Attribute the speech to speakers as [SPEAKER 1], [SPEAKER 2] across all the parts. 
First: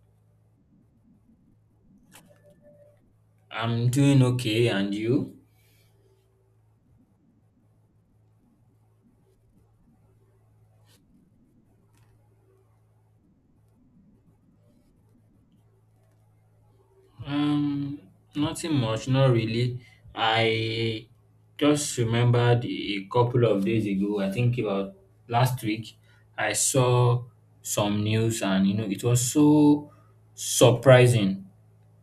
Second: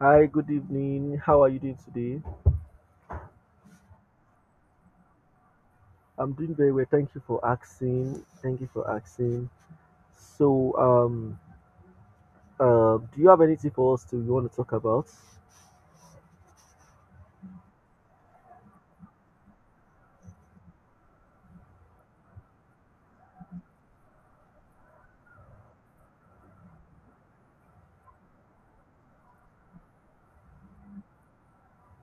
[SPEAKER 1] Hi, good evening. How are you doing today?
[SPEAKER 2] I'm doing okay, and you?
[SPEAKER 1] I'm doing very well. Thank you for asking. Thank you for asking. So, um, do you have anything for us to you want to talk about?
[SPEAKER 2] Um, Nothing much, not really. I just remembered a couple of days ago, I think about last week, I saw some news, and you know, it was so surprising.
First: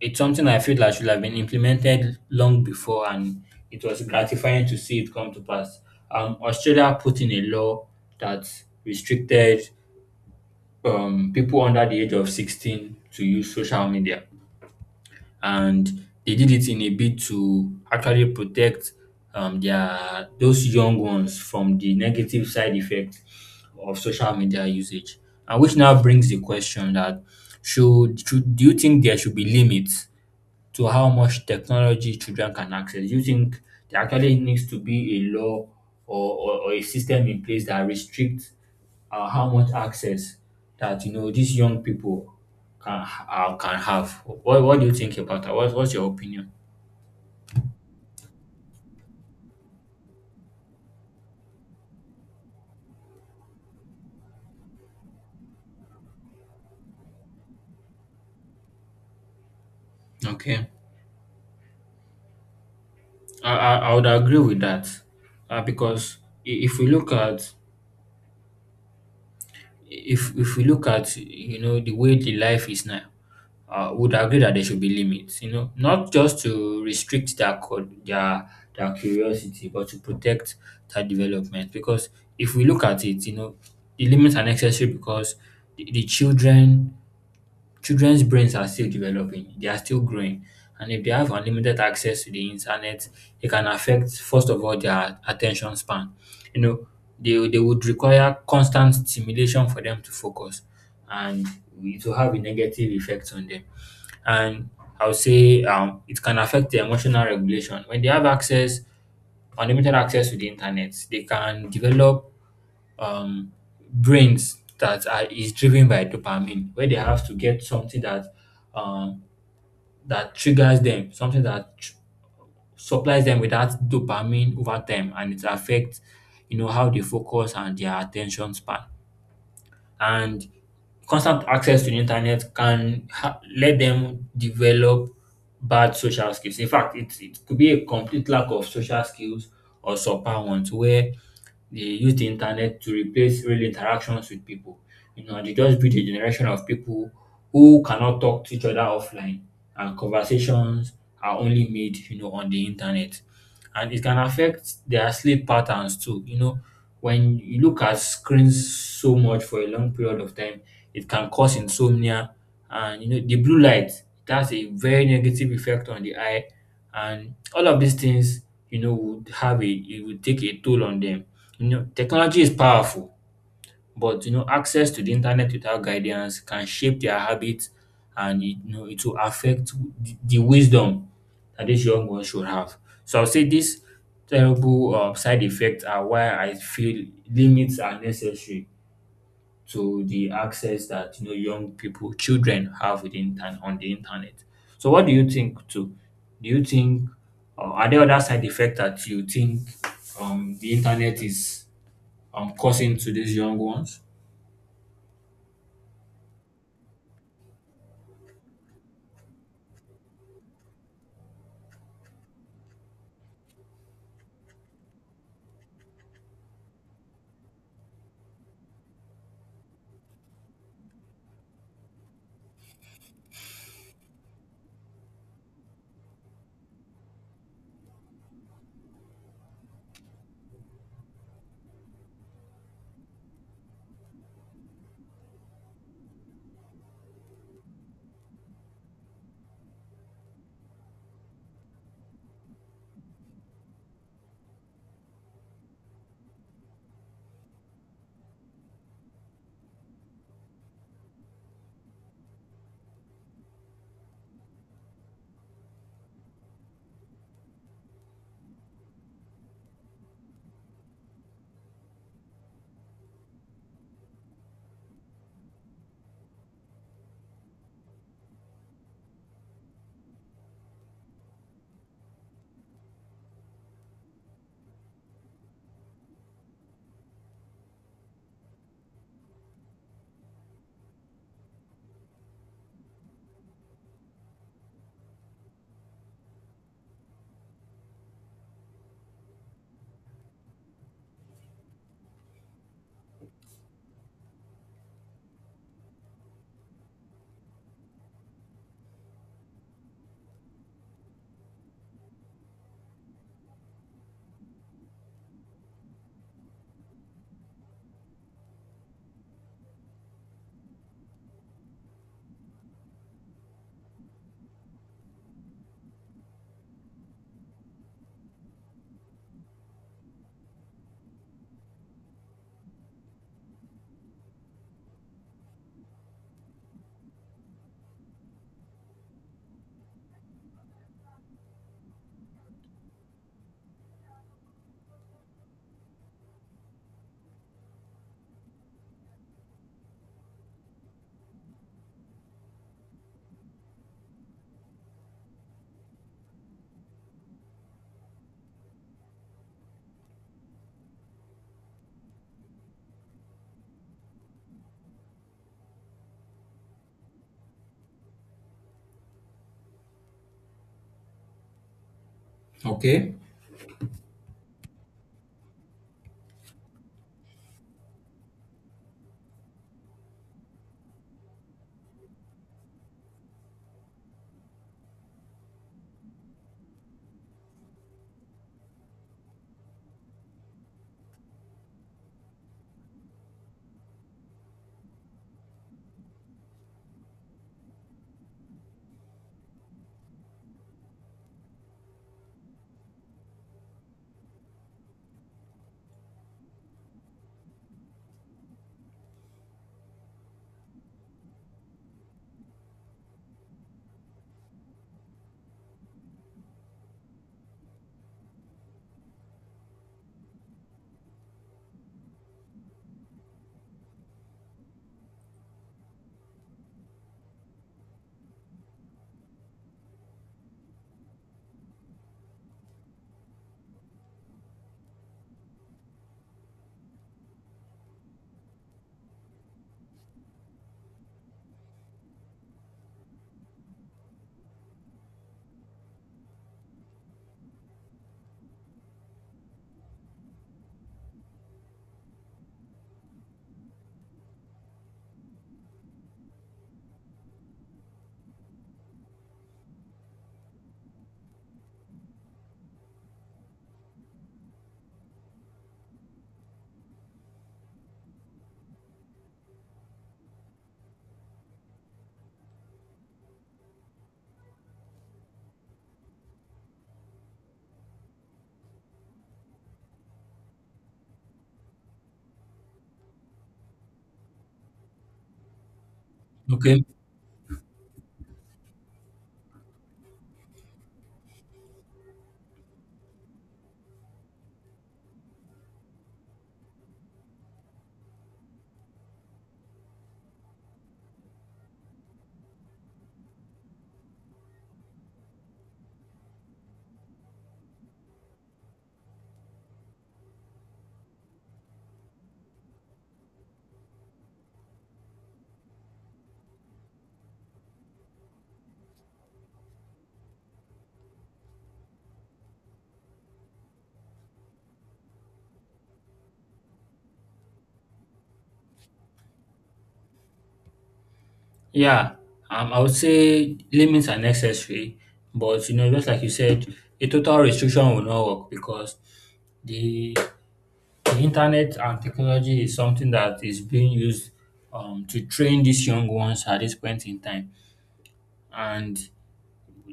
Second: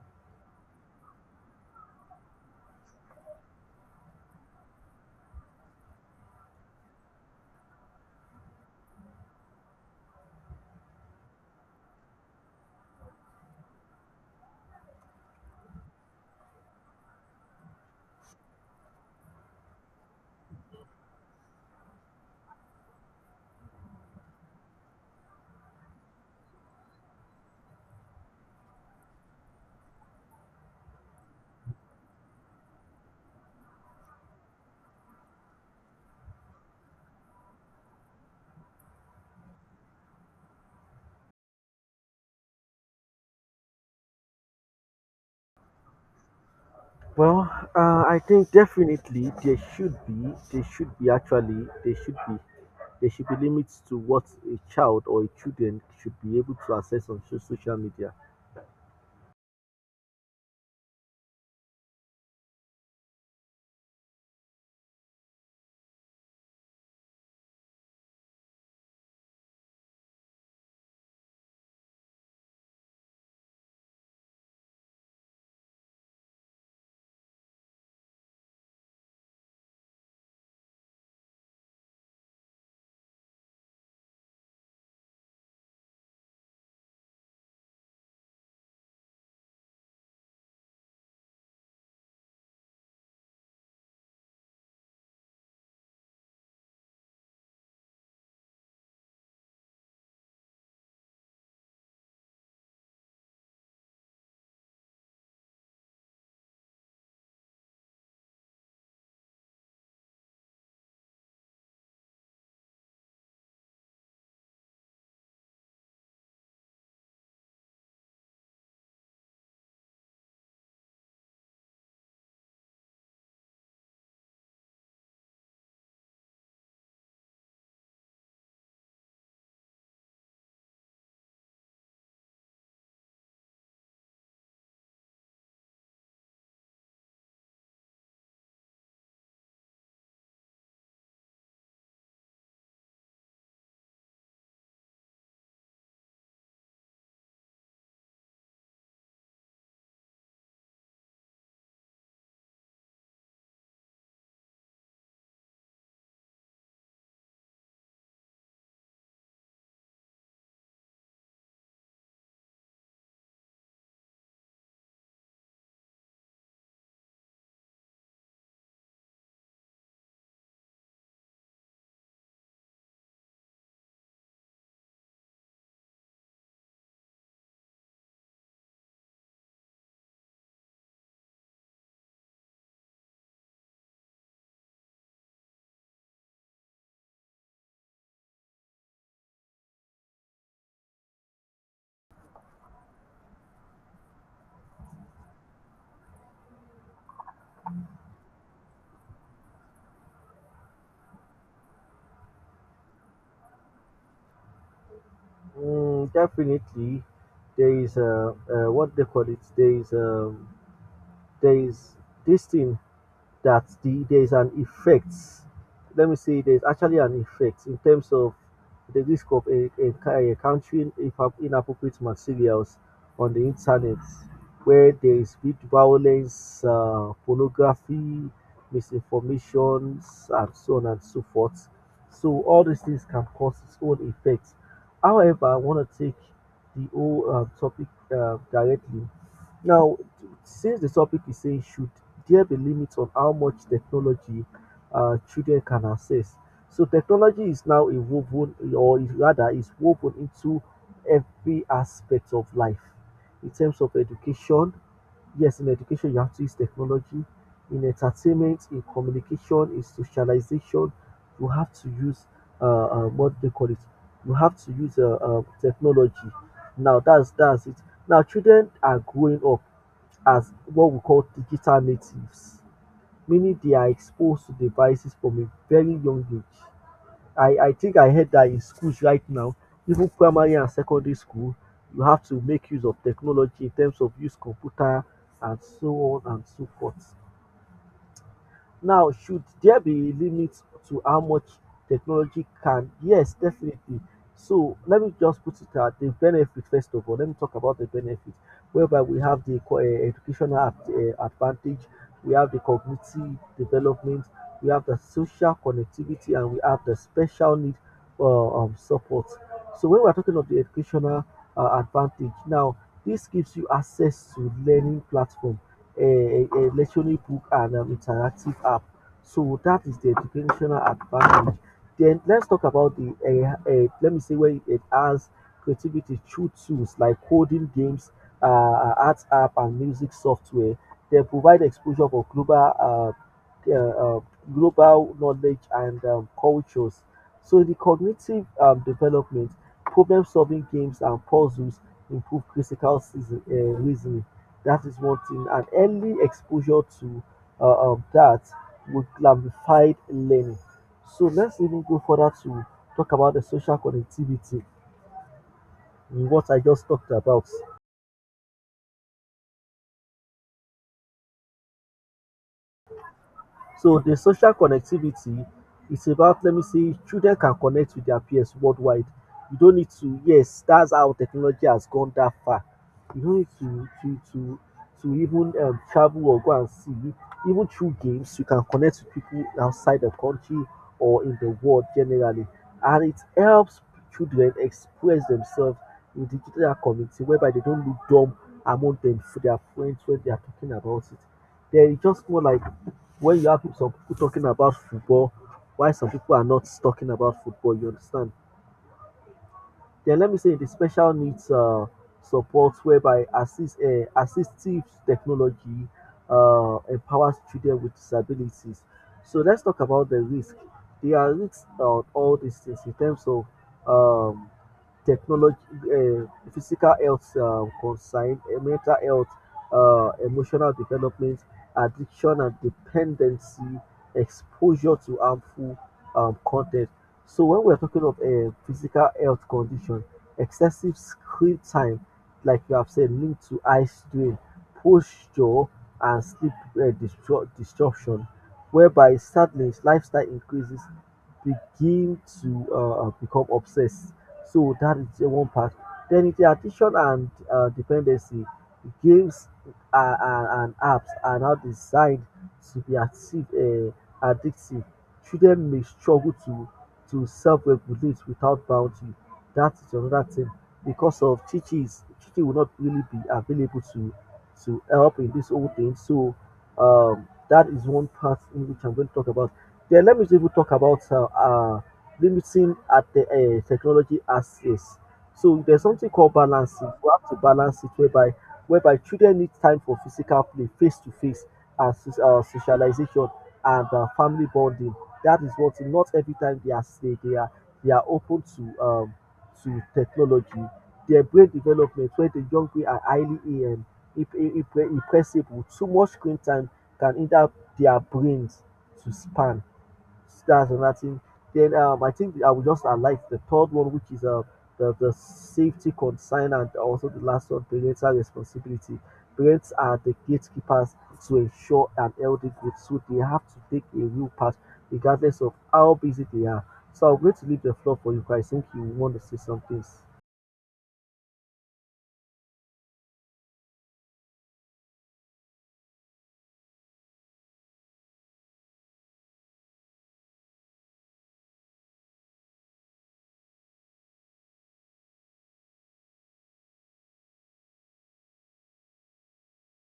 [SPEAKER 2] It's something I feel like should have been implemented long before, and it was gratifying to see it come to pass. Australia put in a law that restricted people under the age of 16 to use social media. And they did it in a bid to actually protect their those young ones from the negative side effects of social media usage. And which now brings the question that should do you think there should be limits to how much technology children can access. Do you think there actually needs to be a law or a system in place that restricts how much access that you know these young people can can have? What do you think about that? What's your opinion?
[SPEAKER 1] Well, I think definitely there should be actually, there should be limits to what a child or a children should be able to access on social media.
[SPEAKER 2] Okay, I would agree with that because if we look at if we look at you know the way the life is now, would agree that there should be limits. You know, not just to restrict their their curiosity, but to protect their development. Because if we look at it, you know, the limits are necessary because the children Children's brains are still developing, they are still growing, and if they have unlimited access to the internet, it can affect, first of all, their attention span. You know, they would require constant stimulation for them to focus, and it will have a negative effect on them. And I would say it can affect their emotional regulation. When they have access, unlimited access to the internet, they can develop um, brains that are is driven by dopamine, where they have to get something that um, that triggers them, something that supplies them with that dopamine over time, and it affects you know how they focus and their attention span. And constant access to the internet can let them develop bad social skills. In fact, it could be a complete lack of social skills or subpar ones where they use the internet to replace real interactions with people. You know, they just breed a generation of people who cannot talk to each other offline and conversations are only made, you know, on the internet. And it can affect their sleep patterns too. You know, when you look at screens so much for a long period of time, it can cause insomnia and you know the blue light it has a very negative effect on the eye and all of these things you know would have a it would take a toll on them. You know technology is powerful but you know access to the internet without guidance can shape their habits and it, you know it will affect the wisdom that these young ones should have. So I'll say these terrible side effects are why I feel limits are necessary to the access that you know young people, children have with the intern on the internet. So what do you think too? Do you think are there other side effects that you think the internet is causing to these young ones?
[SPEAKER 1] Mm, definitely, there is what they call it. There is this thing. There's an effect. Let me say there's actually an effect in terms of the risk of inappropriate materials on the internet, where there is big violence, pornography, misinformations, and so on and so forth. So all these things can cause its own effects. However, I want to take the whole topic directly now, since the topic is saying, should there be limits on how much technology children can access? So, technology is now a woven, or is rather, is woven into every aspect of life. In terms of education, yes, in education, you have to use technology. In entertainment, in communication, in socialization, you have to use what they call it. You have to use technology. Now, that's it. Now, children are growing up as what we call digital natives, meaning they are exposed to devices from a very young age. I think I heard that in schools right now, even primary and secondary school, you have to make use of technology in terms of use computer and so on and so forth. Now, should there be limits to how much technology can? Yes, definitely. So let me just put it at the benefit first of all. Let me talk about the benefit, whereby we have the educational advantage, we have the cognitive development, we have the social connectivity, and we have the special need support. So when we're talking of the educational advantage, now this gives you access to learning platforms a lectionary book and an interactive app. So that is the educational advantage. Then let's talk about the let me say where it has creativity through tools like coding games, art app, and music software. They provide exposure for global uh, uh, global knowledge and cultures. So the cognitive development, problem-solving games and puzzles improve reasoning. That is one thing. And early exposure to that would glamify learning. So let's even go further to talk about the social connectivity in what I just talked about.
[SPEAKER 2] Okay.
[SPEAKER 1] So the social connectivity is about, let me see, children can connect with their peers worldwide. You don't need to, yes, that's how technology has gone that far. You don't need to even travel or go and see. Even through games, you can connect with people outside the country or in the world generally. And it helps children express themselves in digital community whereby they don't look dumb among them for their friends when they are talking about it. Then it's just more like when you have some people talking about football, why some people are not talking about football, you understand? Then let me say the special needs support whereby assistive technology empowers children with disabilities. So let's talk about the risk. There are risks on all these things in terms of um, technology, uh, physical health concern, mental health, emotional development, addiction and dependency, exposure to harmful content. So when we're talking of a physical health condition, excessive screen time, like you have said, linked to eye strain, posture and sleep disruption, whereby sadness, lifestyle increases begin to become obsessed, so that is one part. Then it's the addiction and dependency. Games uh, and, and apps are now designed to be addictive. Addictive. Children may struggle to self-regulate without boundary. That is another thing. Because of teachers, teaching will not really be available to help in this whole thing. So that is one part in which I'm going to talk about. Then let me even talk about limiting at the technology as is. So there's something called
[SPEAKER 2] Okay.
[SPEAKER 1] balancing. We have to balance it whereby children need time for physical play, face to face, and socialization and family bonding. That is what, not every time they are they are open to technology. Their brain development, where the young people are highly impressible, too much screen time can hinder their brains to span. That's another thing. Then I think I will just highlight the third one, which is the safety concern, and also the last one, parental responsibility. Parents are the gatekeepers to ensure an healthy group, so they have to take a real part regardless of how busy they are. So I'm going to leave the floor for you guys. I think you want to say some things.
[SPEAKER 2] Yeah. I would say limits are necessary, but you know, just like you said, a total restriction will not work because the the internet and technology is something that is being used to train these young ones at this point in time. And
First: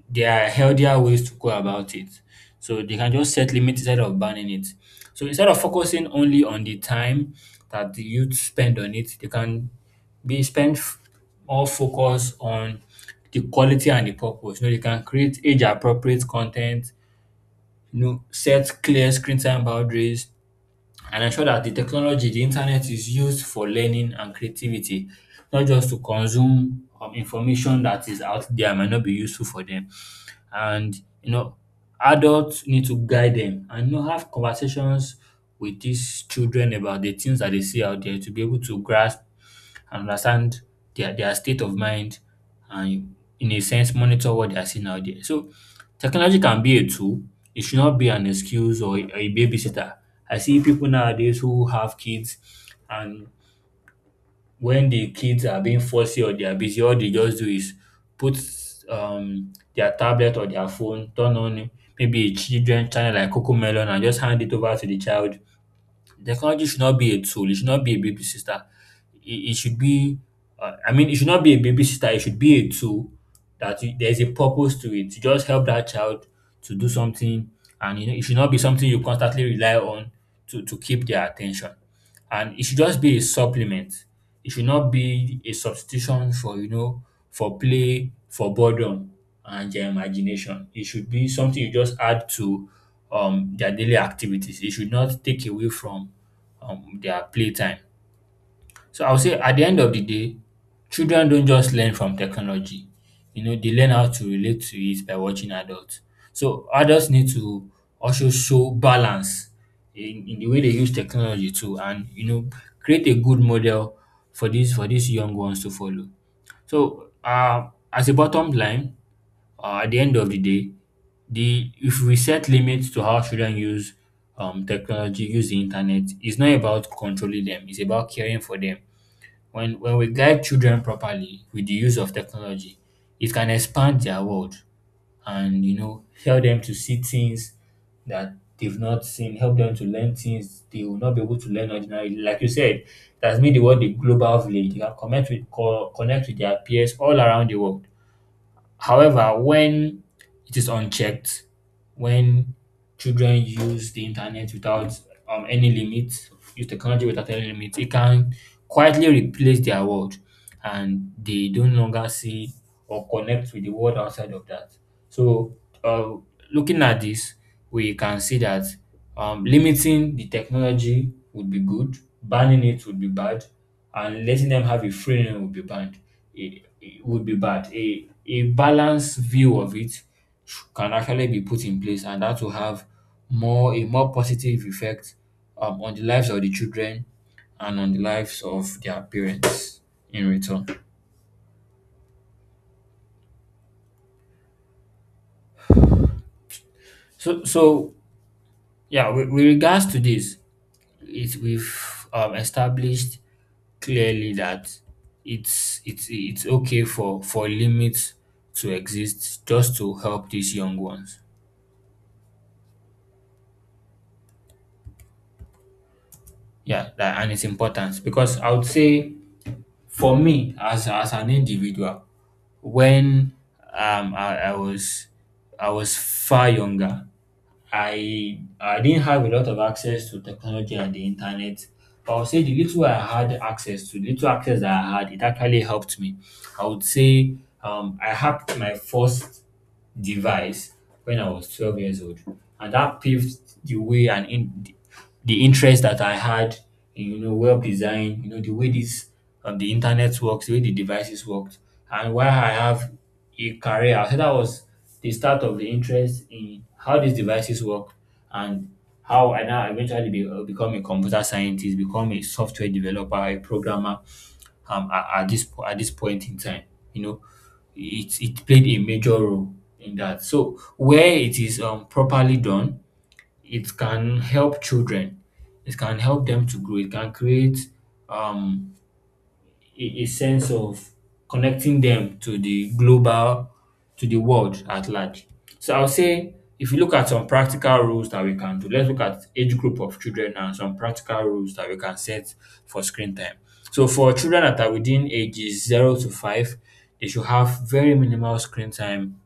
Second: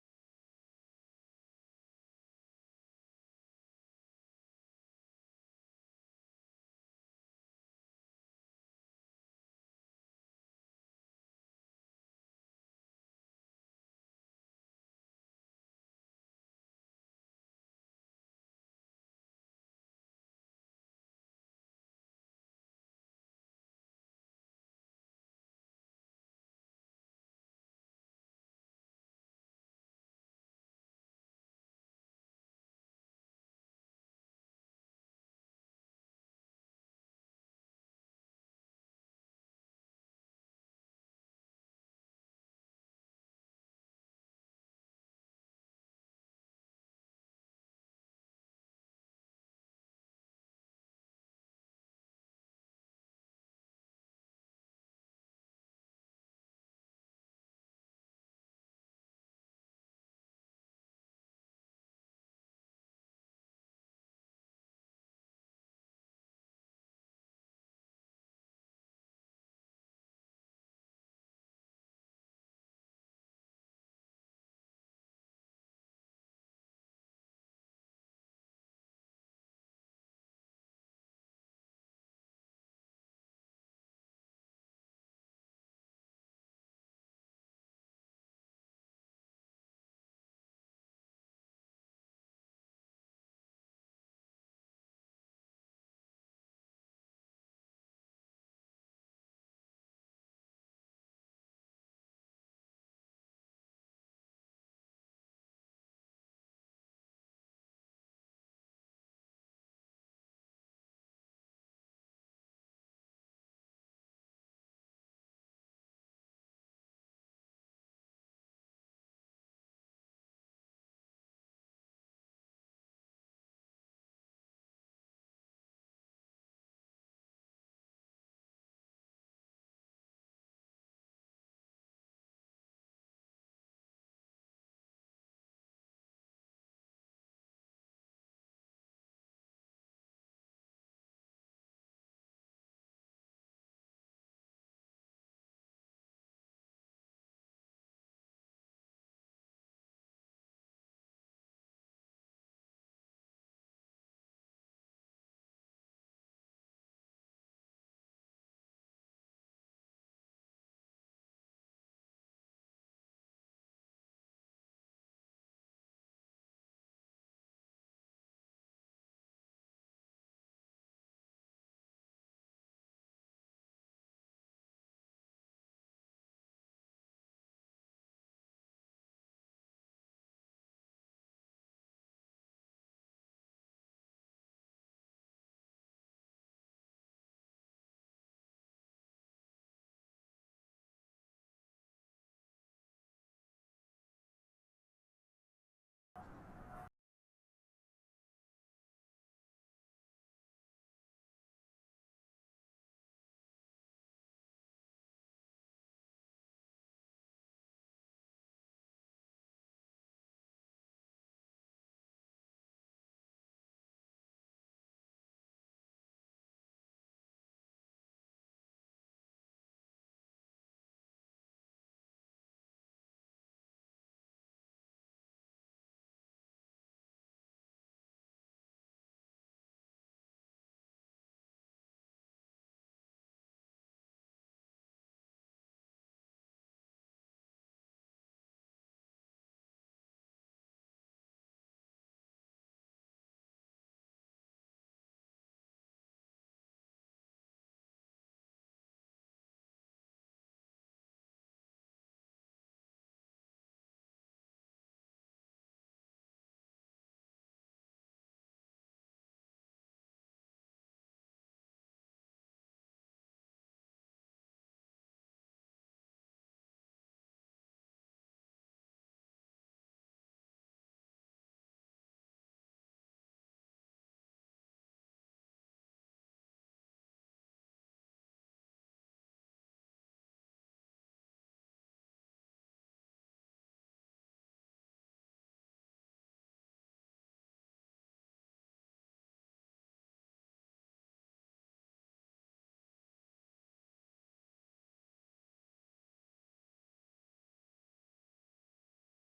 [SPEAKER 2] there are healthier ways to go about it. So they can just set limits instead of banning it. So instead of focusing only on the time that the youth spend on it, they can be spend f- more focus on the quality and the purpose. You know, they can create age appropriate content, you know, set clear screen time boundaries, and ensure that the technology, the internet is used for learning and creativity, not just to consume information that is out there and might not be useful for them and you know adults need to guide them and you know have conversations with these children about the things that they see out there to be able to grasp and understand their state of mind and in a sense monitor what they are seeing out there. So technology can be a tool. It should not be an excuse or a babysitter. I see people nowadays who have kids and when the kids are being fussy or they are busy, all they just do is put their tablet or their phone, turn on maybe a children channel like Coco Melon and just hand it over to the child. Technology should not be a tool. It should not be a babysitter. It should be, I mean, it should not be a babysitter. It should be a tool that you, there's a purpose to it to just help that child to do something. And you know, it should not be something you constantly rely on to keep their attention. And it should just be a supplement. It should not be a substitution for, you know, for play, for boredom and their imagination. It should be something you just add to their daily activities. It should not take away from their playtime. So I would say at the end of the day, children don't just learn from technology. You know, they learn how to relate to it by watching adults. So adults need to also show balance in the way they use technology too and you know create a good model for these young ones to follow. So as a bottom line, at the end of the day, the if we set limits to how children use technology, use the internet, it's not about controlling them. It's about caring for them. When we guide children properly with the use of technology, it can expand their world and you know help them to see things that they've not seen. Help them to learn things they will not be able to learn ordinarily. Like you said, that's made the world a global village. They can connect with connect with their peers all around the world. However, when it is unchecked, when children use the internet without any limit, use technology without any limit, it can quietly replace their world and they don't longer see or connect with the world outside of that. So, uh, looking at this, we can see that limiting the technology would be good, banning it would be bad, and letting them have a free reign would be bad. It would be bad. A balanced view of it can actually be put in place and that will have more positive effect on the lives of the children and on the lives of their parents in return. So yeah, with regards to this, we've established clearly that it's okay for limits to exist just to help these young ones. Yeah, that, and its importance because I would say for me as an individual when um I, I was I was far younger. I didn't have a lot of access to technology and the internet. But I would say the little I had access to, the little access that I had, it actually helped me. I would say I hacked my first device when I was 12 years old. And that paved the way and in the interest that I had in, you know, web design, you know, the way this the internet works, the way the devices worked, and why I have a career. So that was the start of the interest in how these devices work and how I now eventually be, become a computer scientist, become a software developer, a programmer, at, at this point in time. You know, it played a major role in that. So where it is properly done, it can help children. It can help them to grow. It can create um a sense of connecting them to the global, to the world at large. So I'll say if you look at some practical rules that we can do, let's look at age group of children and some practical rules that we can set for screen time. So for children that are within ages 0 to 5, they should have very minimal screen time.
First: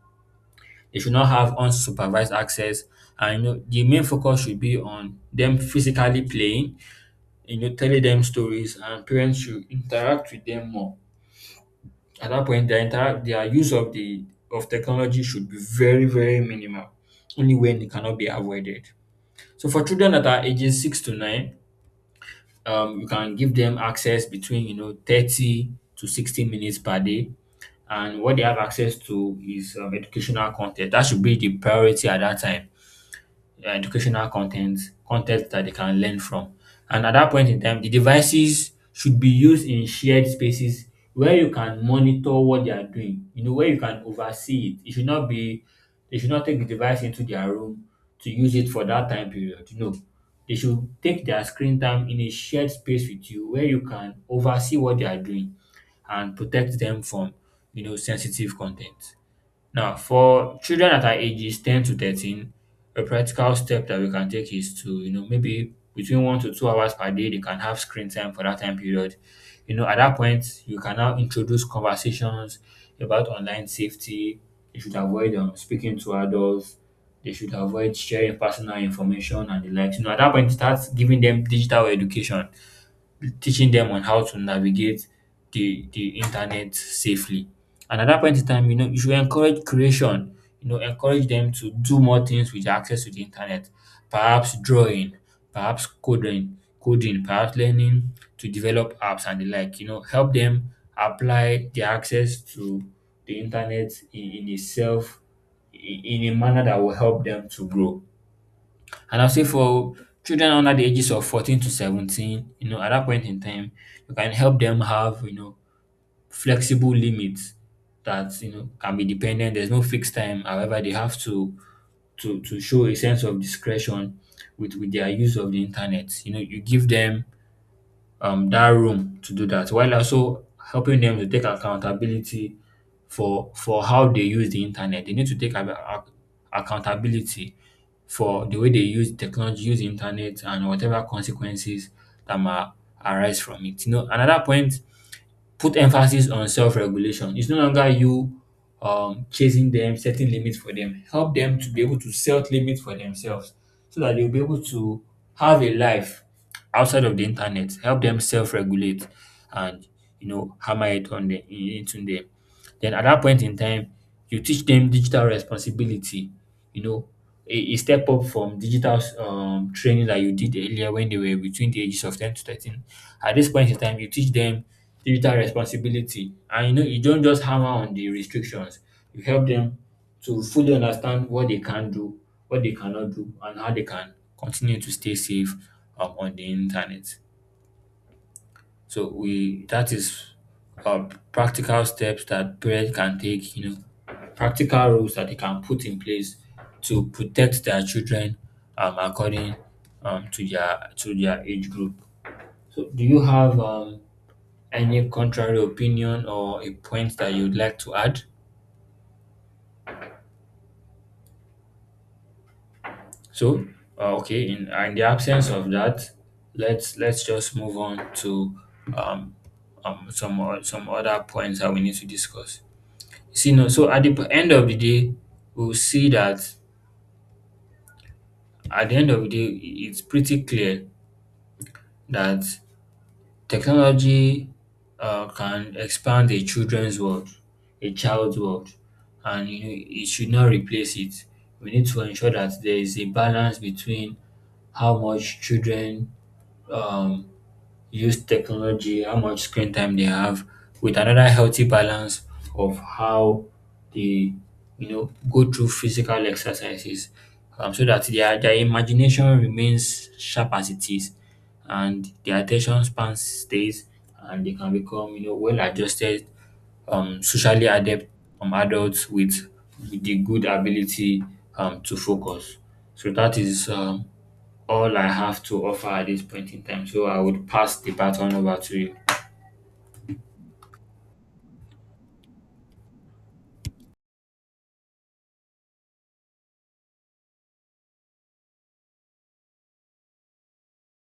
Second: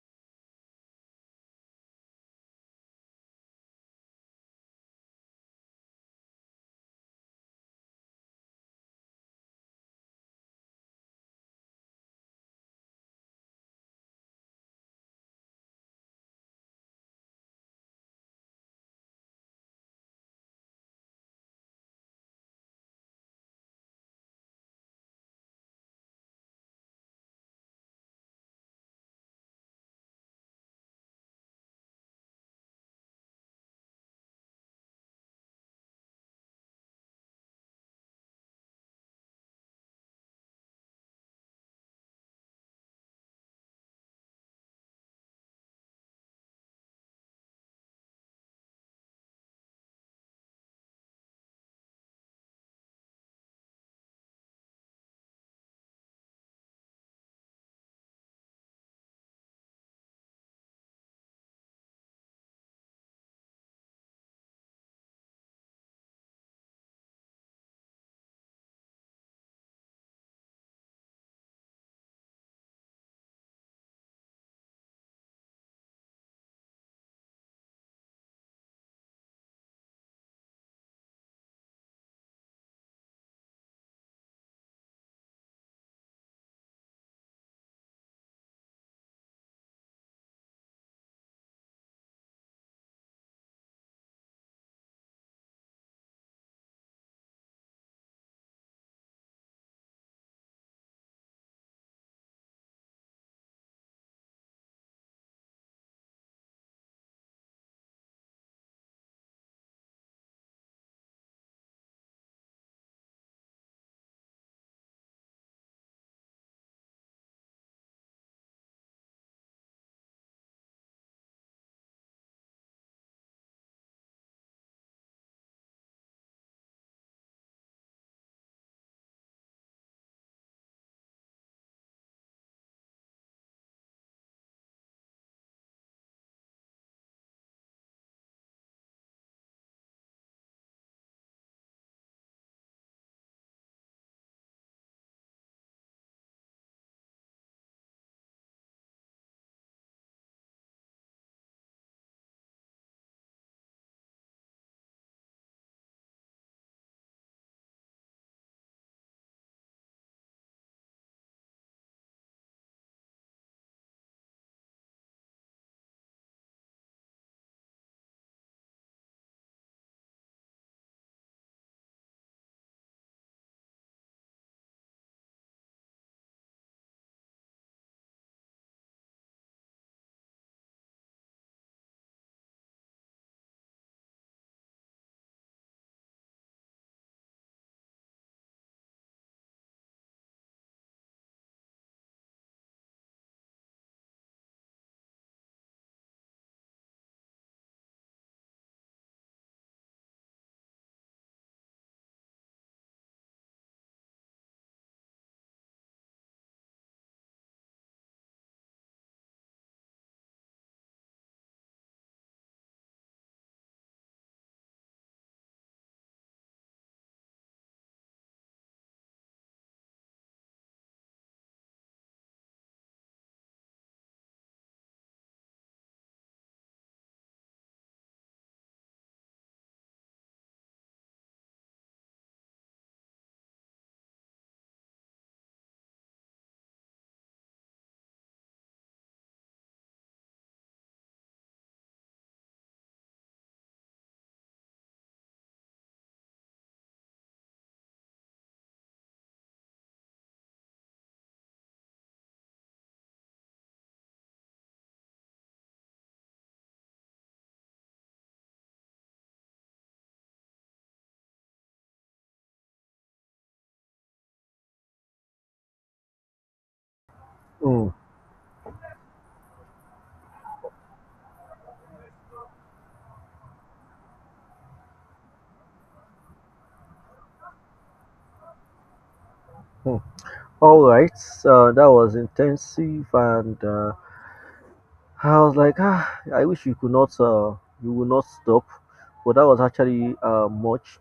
[SPEAKER 2] They should not have unsupervised access. And the main focus should be on them physically playing, telling them stories, and parents should interact with them more at that point their use of the of technology should be very minimal, only when it cannot be avoided. So for children that are ages six to nine, you can give them access between 30 to 60 minutes per day. And what they have access to is educational content. That should be the priority at that time. Educational content, content that they can learn from. And at that point in time, the devices should be used in shared spaces where you can monitor what they are doing. You know, where you can oversee it. It should not be They should not take the device into their room to use it for that time period. No, they should take their screen time in a shared space with you where you can oversee what they are doing and protect them from, you know, sensitive content. Now, for children that are ages 10 to 13, a practical step that we can take is to, you know, maybe between 1 to 2 hours per day, they can have screen time for that time period. You know, at that point, you can now introduce conversations about online safety. They should avoid speaking to adults. They should avoid sharing personal information and the likes. You know, at that point, start giving them digital education, teaching them on how to navigate the internet safely. And at that point in time, you know, you should encourage creation. You know, encourage them to do more things with access to the internet. Perhaps drawing, perhaps coding, perhaps learning to develop apps and the like. You know, help them apply the access to the internet in itself in a manner that will help them to grow. And I'll say for children under the ages of 14 to 17, you know, at that point in time, you can help them have, you know, flexible limits that, you know, can be dependent. There's no fixed time. However, they have to show a sense of discretion with their use of the internet. You know, you give them that room to do that while also helping them to take accountability for how they use the internet. They need to take accountability for the way they use technology, use the internet, and whatever consequences that might arise from it. You know, another point, put emphasis on self-regulation. It's no longer you chasing them, setting limits for them. Help them to be able to set limits for themselves so that they'll be able to have a life outside of the internet. Help them self-regulate and, you know, hammer it on the into them. Then at that point in time, you teach them digital responsibility, you know, a step up from digital training that you did earlier when they were between the ages of 10 to 13. At this point in time, you teach them digital responsibility. And you know, you don't just hammer on the restrictions, you help them to fully understand what they can do, what they cannot do, and how they can continue to stay safe on the internet. So we that is practical steps that parents can take, you know, practical rules that they can put in place to protect their children, according to their age group. So do you have any contrary opinion or a point that you'd like to add? So okay, in the absence of that, let's just move on to um, some some other points that we need to discuss. See no so at the p- end of the day, we'll see that At the end of the day, it's pretty clear that technology can expand a child's world, and you know it should not replace it. We need to ensure that there is a balance between how much children um, use technology, how much screen time they have, with another healthy balance of how they, you know, go through physical exercises, so that their imagination remains sharp as it is, and their attention span stays, and they can become, you know, well adjusted socially
[SPEAKER 1] Mm,
[SPEAKER 2] adept, adults with the good ability, to focus. So that is, all I have to offer at this point in time. So I would pass the baton over to you.
[SPEAKER 1] mm. All right, so that was intensive, and I was like, ah, I wish you could not, you will not stop, but that was actually much.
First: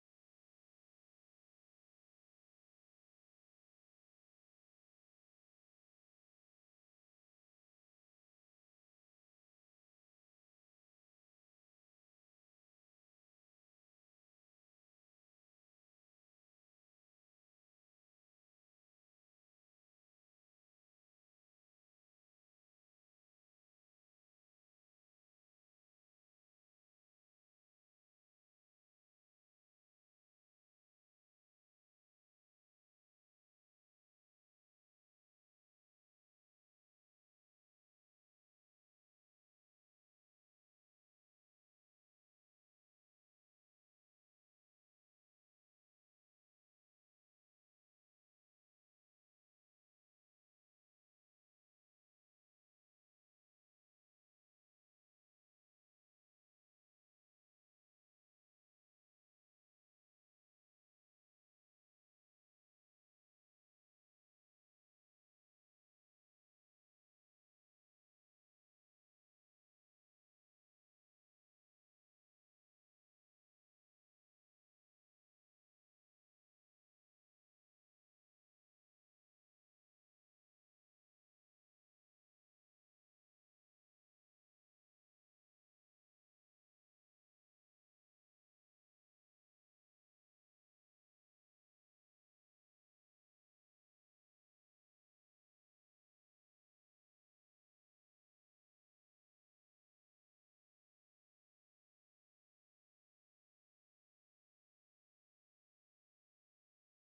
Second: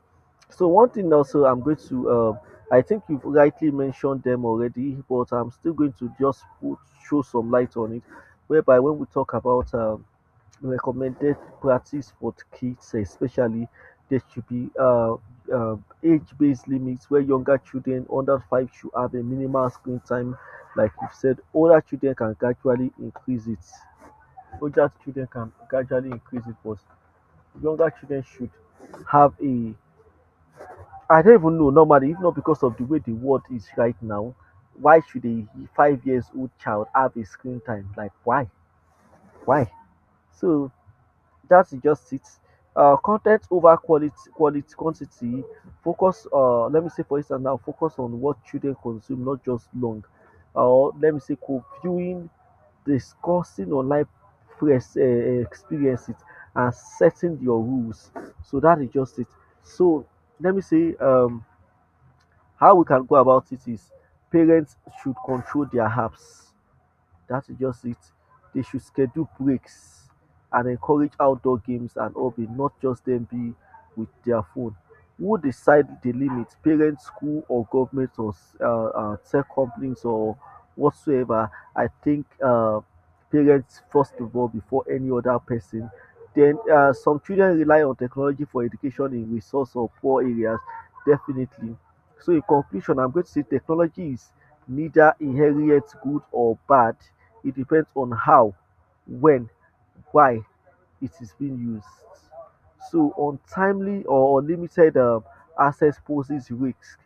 [SPEAKER 1] So one thing also, I'm going to, I think you've rightly mentioned them already, but I'm still going to just put, show some light on it, whereby when we talk about recommended practice for kids, especially, there should be uh, age-based limits where younger children under five should have a minimal screen time, like you've said. Older children can gradually increase it, but younger children should have a I don't even know normally, if not because of the way the world is right now, why should a 5 years old child have a screen time? Like why? Why? So that's just it. Content over quality, quantity. Focus. Let me say for instance now, focus on what children consume, not just long. Or let me say viewing, discussing online press experiences, and setting your rules. So that is just it. So let me say how we can go about it is parents should control their apps. That's just it. They should schedule breaks and encourage outdoor games and hobby, not just them be with their phone. Who decide the limits? Parents, school, or government, or tech companies, or whatsoever? I think parents first of all before any other person. Then some children rely on technology for education in resource or poor areas, definitely. So in conclusion, I'm going to say technology is neither inherent good or bad. It depends on how, when, why it is being used. So untimely or unlimited access poses risks,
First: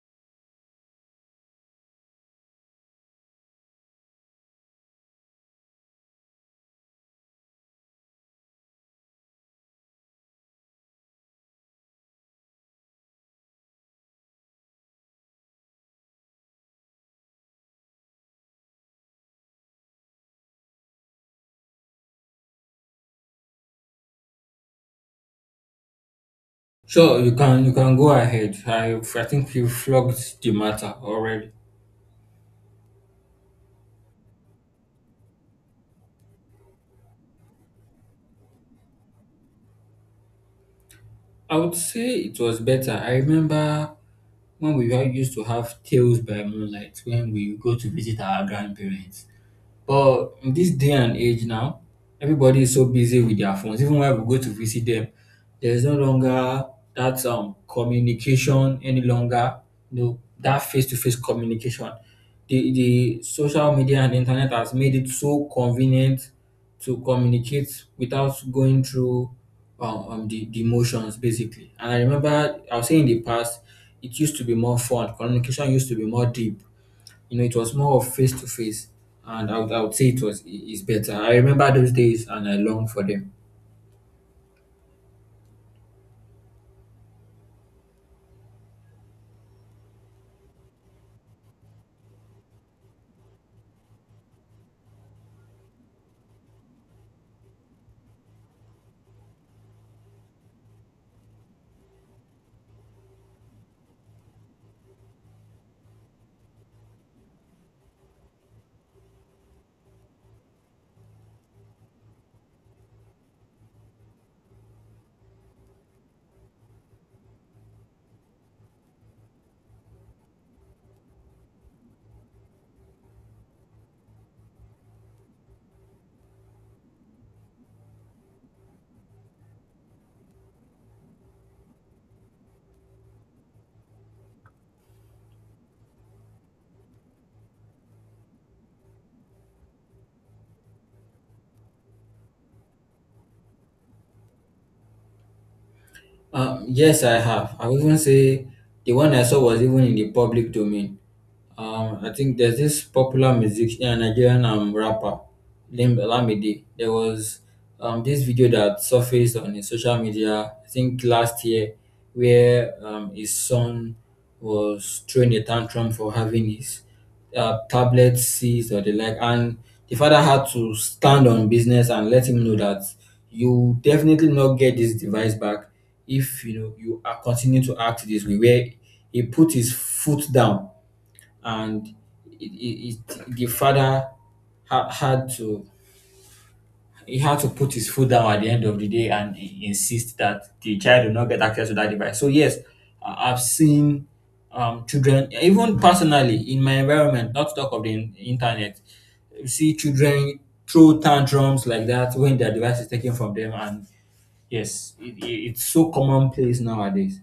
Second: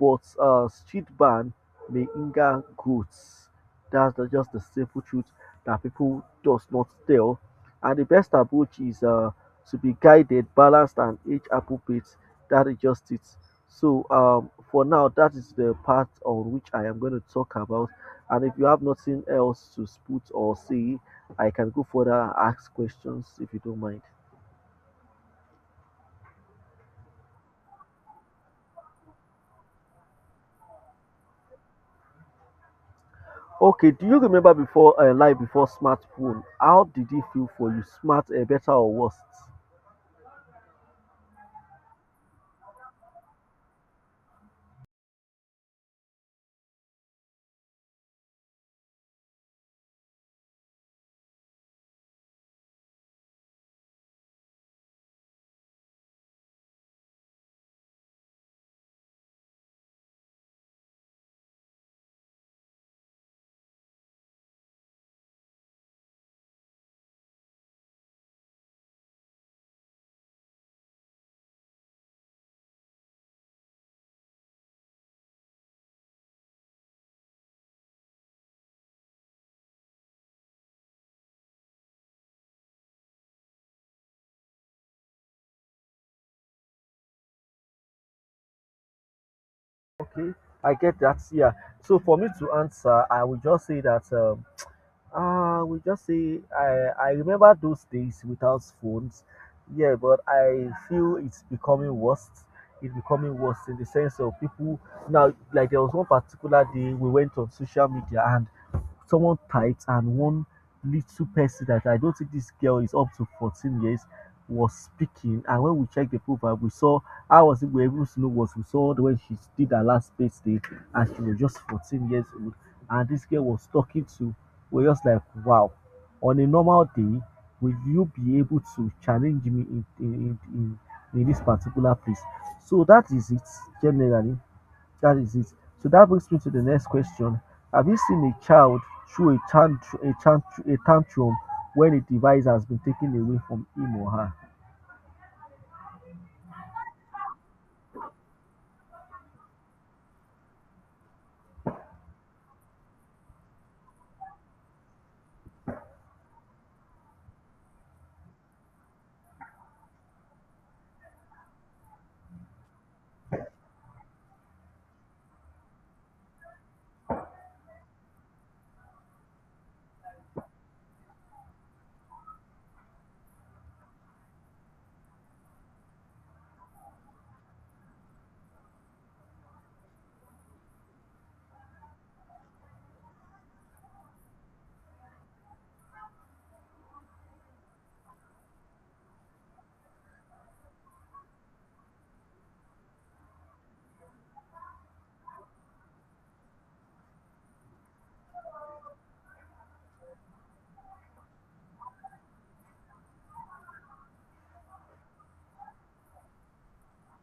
[SPEAKER 1] but street ban may hinder goods. That's the, just the simple truth that people does not tell. And the best approach is to be guided, balanced, and age appropriate. That is just it. So for now, that is the part on which I am going to talk about. And if you have nothing else to put or say, I can go further and ask questions if you don't mind.
[SPEAKER 2] Sure, you can go ahead. I think you flogged the matter already.
[SPEAKER 1] Okay, do you remember before life before smartphone? How did it feel for you? Smart, better or worse?
[SPEAKER 2] I would say it was better. I remember when we were used to have tales by moonlight when we go to visit our grandparents. But in this day and age now, everybody is so busy with their phones. Even when we go to visit them, there is no longer that communication any longer. You know, that face to face communication. The social media and internet has made it so convenient to communicate without going through the emotions basically. And I remember I was saying in the past, it used to be more fun. Communication used to be more deep, you know, it was more of face to face, and I would say it was is better. I remember those days, and I long for them.
[SPEAKER 1] Okay, I get that. Yeah. So for me to answer, I will just say that we just say I remember those days without phones. Yeah, but I feel it's becoming worse. It's becoming worse in the sense of people now. Like there was one particular day we went on social media, and someone typed, and one little person that I don't think this girl is up to 14 years was speaking, and when we checked the profile we saw I was we were able to know what we saw when she did her last birthday, and she was just 14 years old, and this girl was talking to, we were just like wow, on a normal day will you be able to challenge me in in this particular place, so that is it generally, that is it. So that brings me to the next question. Have you seen a child through a tantrum when a device has been taken away from him or her?
[SPEAKER 2] Yes, I have. I would even say the one I saw was even in the public domain. I think there's this popular musician, Nigerian rapper named Lamidi. There was this video that surfaced on his social media, I think last year, where his son was throwing a tantrum for having his tablets, seeds, or the like. And the father had to stand on business and let him know that you definitely not get this device back if you know you are continue to act this way. Where he put his foot down, and it, the father ha- had to he had to put his foot down at the end of the day and insist that the child will not get access to that device. So yes, I've seen children, even personally in my environment, not to talk of the internet, you see children throw tantrums like that when their device is taken from them, and yes, it's so commonplace nowadays.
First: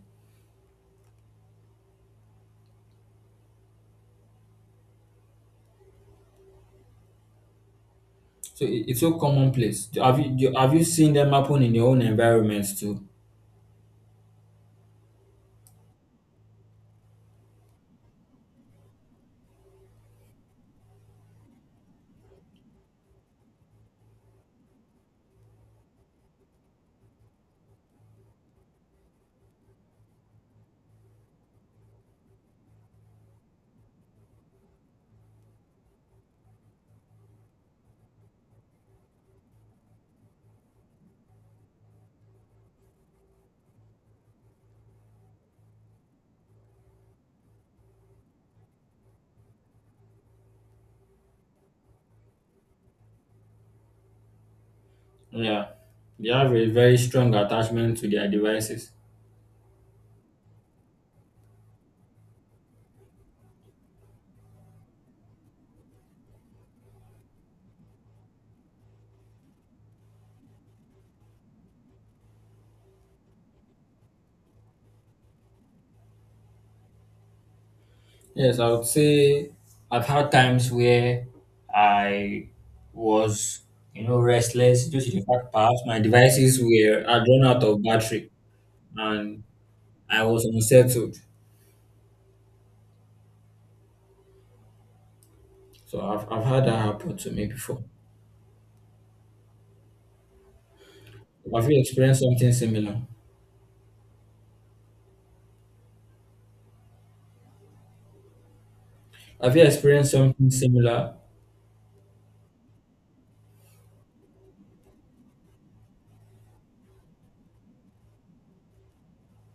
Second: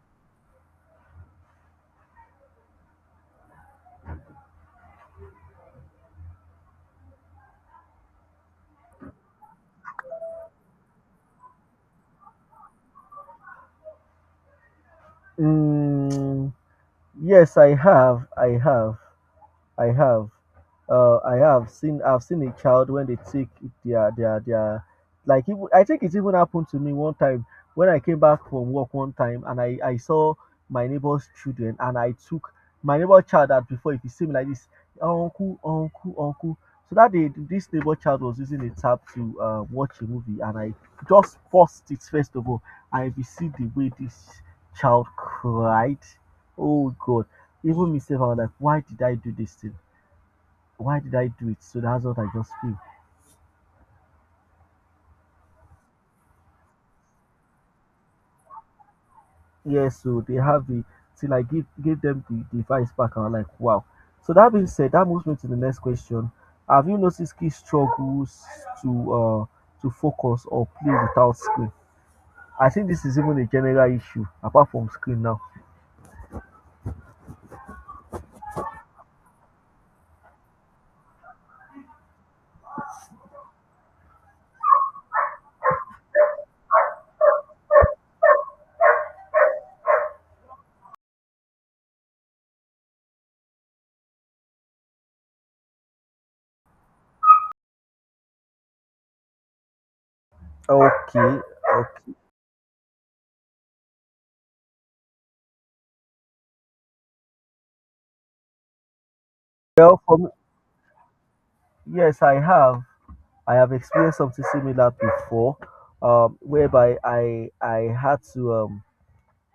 [SPEAKER 2] So it's so commonplace. Have you seen them happen in your own environments too?
[SPEAKER 1] Mm, yes, I have. I have seen. I've seen a child when they take their. Like even, I think it even happened to me one time when I came back from work one time, and I saw my neighbor's children, and I took my neighbor child that before if he see me like this, uncle. So that day this neighbor child was using a tab to watch a movie and I just forced it first of all. I see the way this child cried. Oh God, even myself, I was like, why did I do this thing? Why did I do it? So that's what I just feel.
[SPEAKER 2] Yeah, they have a very strong attachment to their devices.
[SPEAKER 1] Yeah, so they have the till I give them the device back. I was like, wow. So that being said, that moves me to the next question. Have you noticed kids struggles to uh to focus or play without screen? I think this is even a general issue apart from screen now.
[SPEAKER 2] Yes, I would say I've had times where I was, you know, restless due to the fact perhaps my devices were had run out of battery and I was unsettled. So I've had that happen to me before.
[SPEAKER 1] Okay,
[SPEAKER 2] Have you
[SPEAKER 1] okay.
[SPEAKER 2] experienced something similar? Have you
[SPEAKER 1] Well,
[SPEAKER 2] experienced
[SPEAKER 1] for me,
[SPEAKER 2] something similar?
[SPEAKER 1] yes, I have. I have experienced something similar before, whereby I had to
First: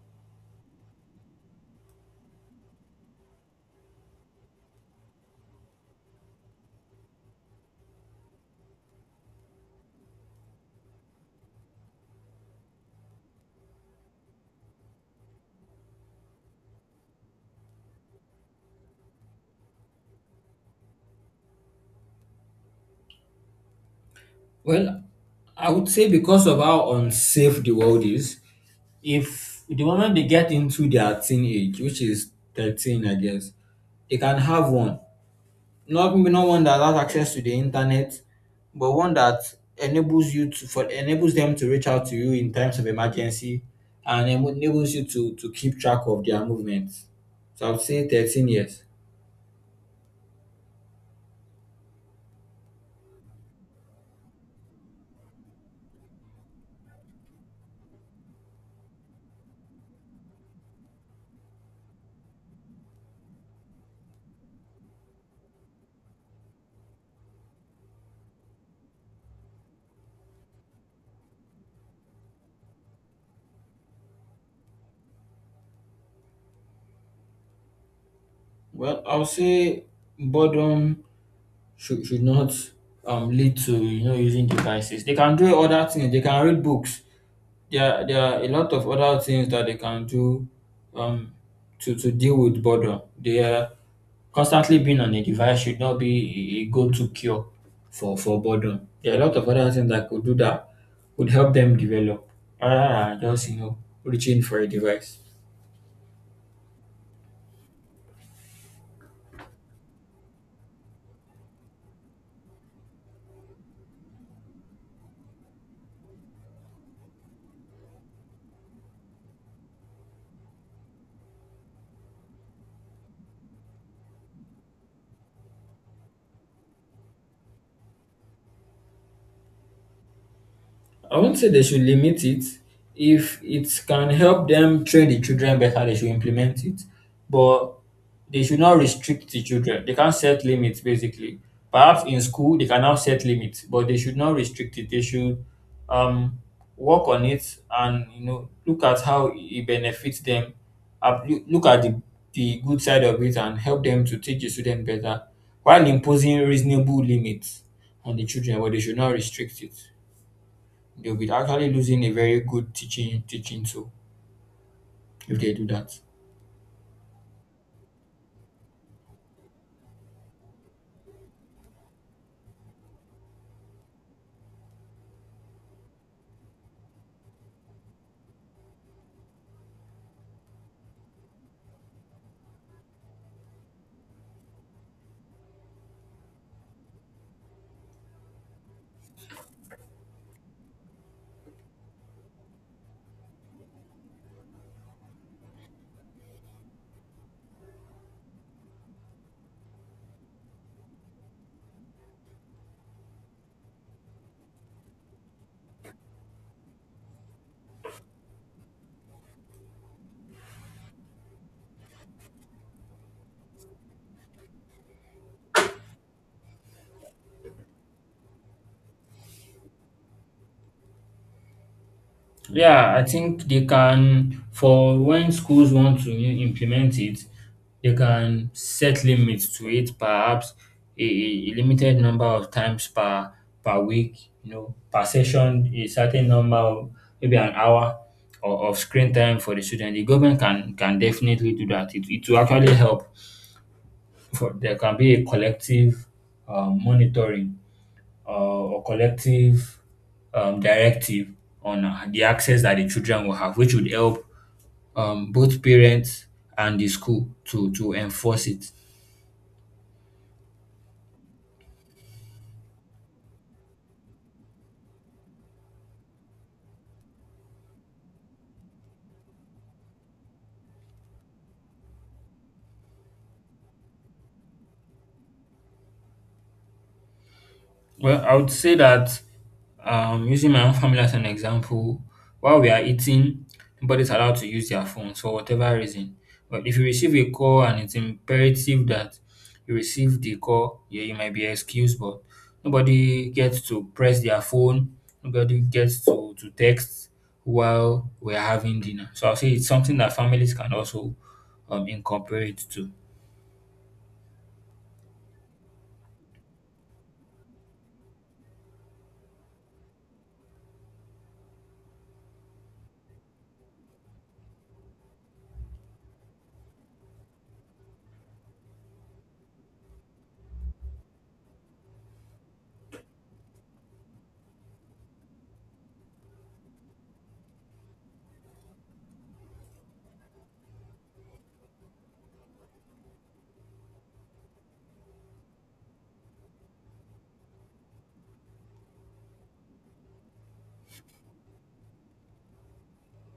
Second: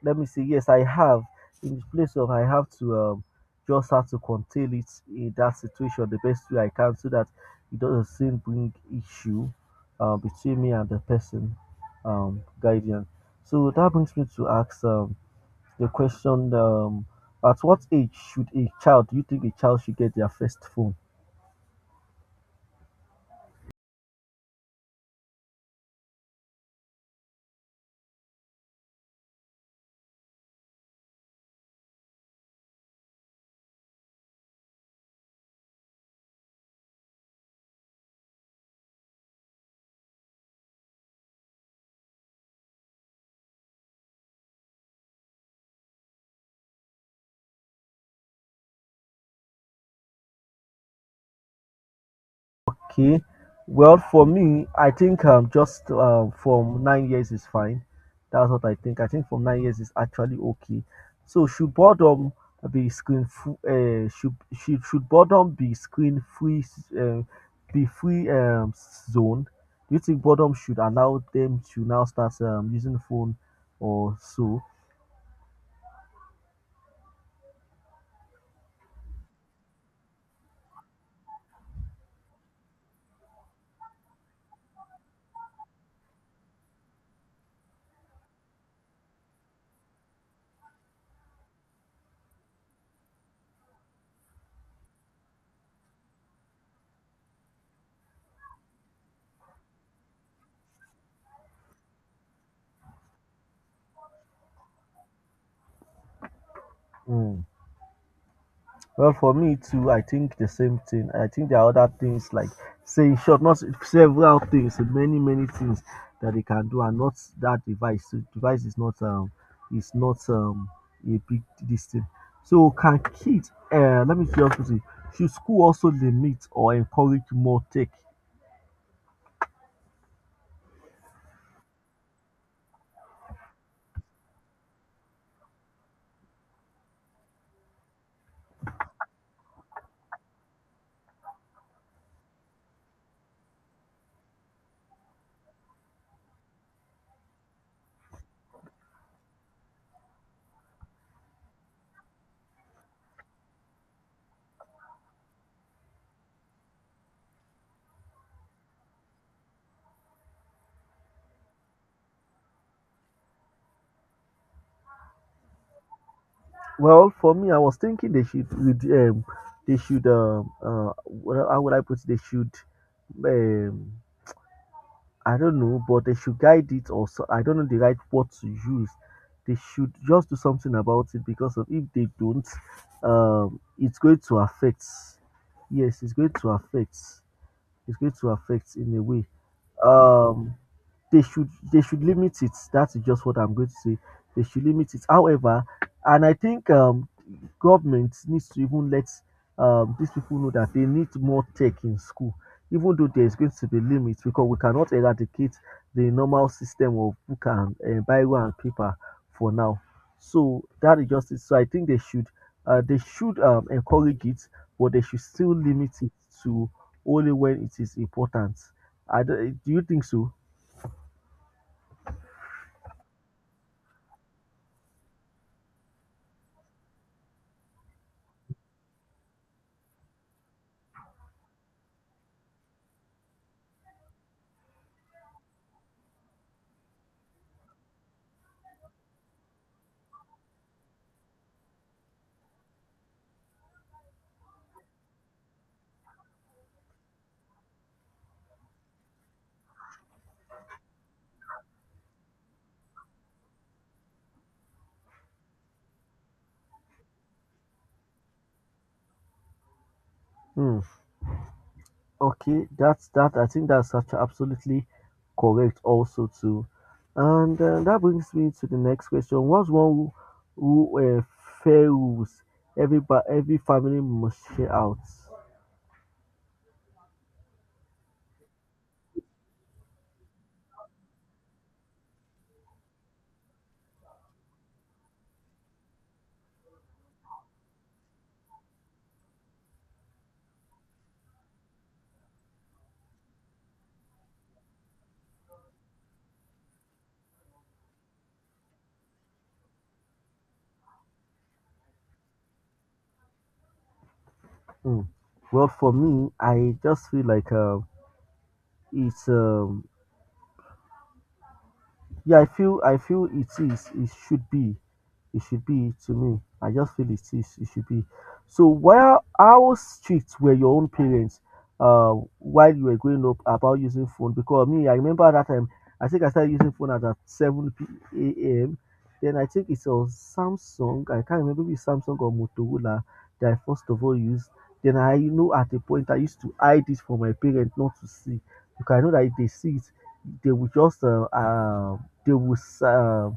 [SPEAKER 1] let me see. Yes, I have. In the place of I have to just have to contain it in that situation the best way I can, so that it doesn't seem bring issue between me and the person, guardian. So that brings me to ask the question: at what age should a child? Do you think a child should get their first phone?
[SPEAKER 2] Well, I would say because of how unsafe the world is, if the moment they get into their teenage, which is 13, I guess, they can have one. Not maybe not one that has access to the internet, but one that enables them to reach out to you in times of emergency and enables you to keep track of their movements. So I would say 13 years.
[SPEAKER 1] Okay. Well, for me, I think just from 9 years is fine. That's what I think. I think from 9 years is actually okay. So should boredom be screen free? Should should boredom be screen free? Uh, be free zone? Do you think boredom should allow them to now start using phone or so?
[SPEAKER 2] Well, I would say boredom should not lead to, you know, using devices. They can do other things. They can read books. There are a lot of other things that they can do um to deal with boredom. They are Constantly being on a device should not be a go-to cure for boredom. There are a lot of other things that could do that would help them develop rather than just, you know, reaching for a device.
[SPEAKER 1] Mm. Well, for me too, I think the same thing. I think there are other things like saying short, not several things, many many things that they can do, and not that device. So device is not is not um a big this thing. So can kids? Let me just put it. Should school also limit or encourage more tech?
[SPEAKER 2] I won't say they should limit it. If it can help them train the children better, they should implement it. But they should not restrict the children. They can't set limits basically. Perhaps in school they can now set limits, but they should not restrict it. They should um work on it and, you know, look at how it benefits them. Look at the good side of it and help them to teach the student better while imposing reasonable limits on the children, but they should not restrict it. They'll be actually losing a very good teaching tool if they do that.
[SPEAKER 1] Well, for me, I was thinking they should how would I put it? They should um I don't know, but they should guide it or so, I don't know the right word to use. They should just do something about it because of if they don't, it's going to affect. Yes, it's going to affect. It's going to affect in a way. Um, they should limit it. That is just what I'm going to say. They should limit it. However, and I think government needs to even let these people know that they need more tech in school, even though there is going to be limits because we cannot eradicate the normal system of book and Bible and paper for now. So that is just it. So I think they should encourage it, but they should still limit it to only when it is important. I, do you think so?
[SPEAKER 2] Yeah, I think they can, for when schools want to implement it, they can set limits to it, perhaps a limited number of times per week, you know, per session, a certain number of maybe an hour or of screen time for the student. The government can definitely do that. It will actually help. For, there can be a collective monitoring or collective, directive on the access that the children will have, which would help, both parents and the school to enforce it.
[SPEAKER 1] Hmm. Okay, that's that. I think that's such absolutely correct also too. And that brings me to the next question. What's one who fair rules every every family must share out?
[SPEAKER 2] Well, I would say that using my own family as an example, while we are eating, nobody's allowed to use their phones for whatever reason. But if you receive a call and it's imperative that you receive the call, yeah, you might be excused, but nobody gets to press their phone, nobody gets to text while we're having dinner. So I'll say it's something that families can also incorporate too.
[SPEAKER 1] Hmm. Well, for me, I just feel like it's yeah, I feel it is. It should be. It should be to me. I just feel it is. It should be. So where how strict were your own parents uh, while you were growing up about using phone? Because me, I remember at that time. I think I started using phone at 7 p.m. Then I think it's a Samsung. I can't remember if it's Samsung or Motorola that I first of all used. Then I know at a point I used to hide it from my parents not to see because I know that if they see it, they will just they will s- uh,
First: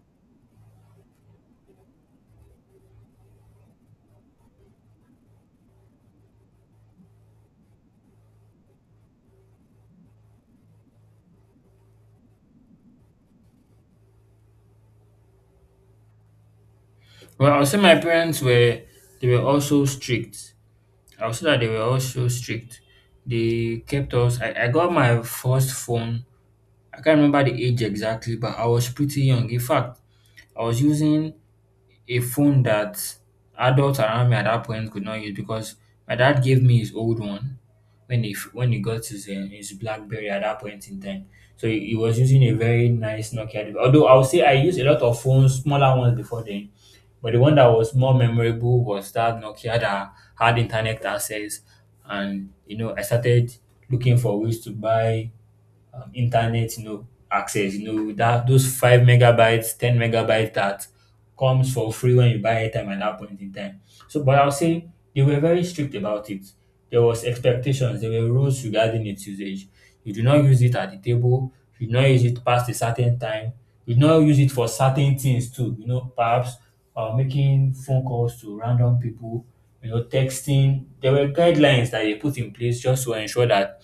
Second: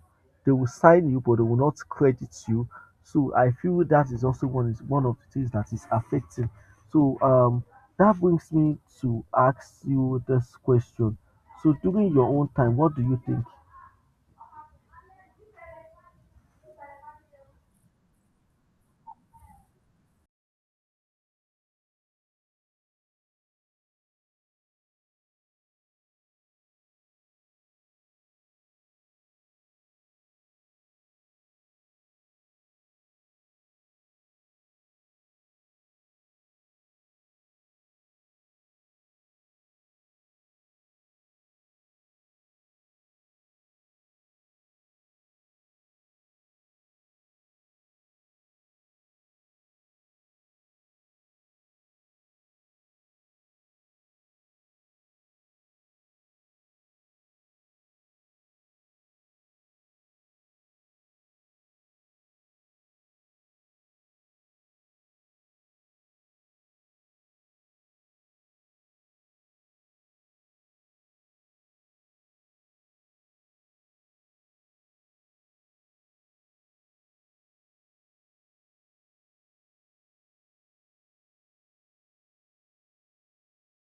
[SPEAKER 1] they will sign you, but they will not credit you. So I feel that is also one of the things that is affecting. So that brings me to ask you this question. So during your own time, what do you think?
[SPEAKER 2] Well, I'll say my parents were, they were also strict I was that they were also strict. They kept us. I got my first phone. I can't remember the age exactly, but I was pretty young. In fact, I was using a phone that adults around me at that point could not use because my dad gave me his old one when when he got his BlackBerry at that point in time. So he was using a very nice Nokia device. Although I would say I used a lot of phones, smaller ones before then, but the one that was more memorable was that Nokia that had internet access, and you know I started looking for ways to buy internet, you know, access, you know, that those 5 MB 10 MB that comes for free when you buy airtime at that point in time. So but I'll say they were very strict about it. There was expectations, there were rules regarding its usage. You do not use it at the table, you do not use it past a certain time, you do not use it for certain things too, you know, perhaps making phone calls to random people, you know, texting. There were guidelines that they put in place just to ensure that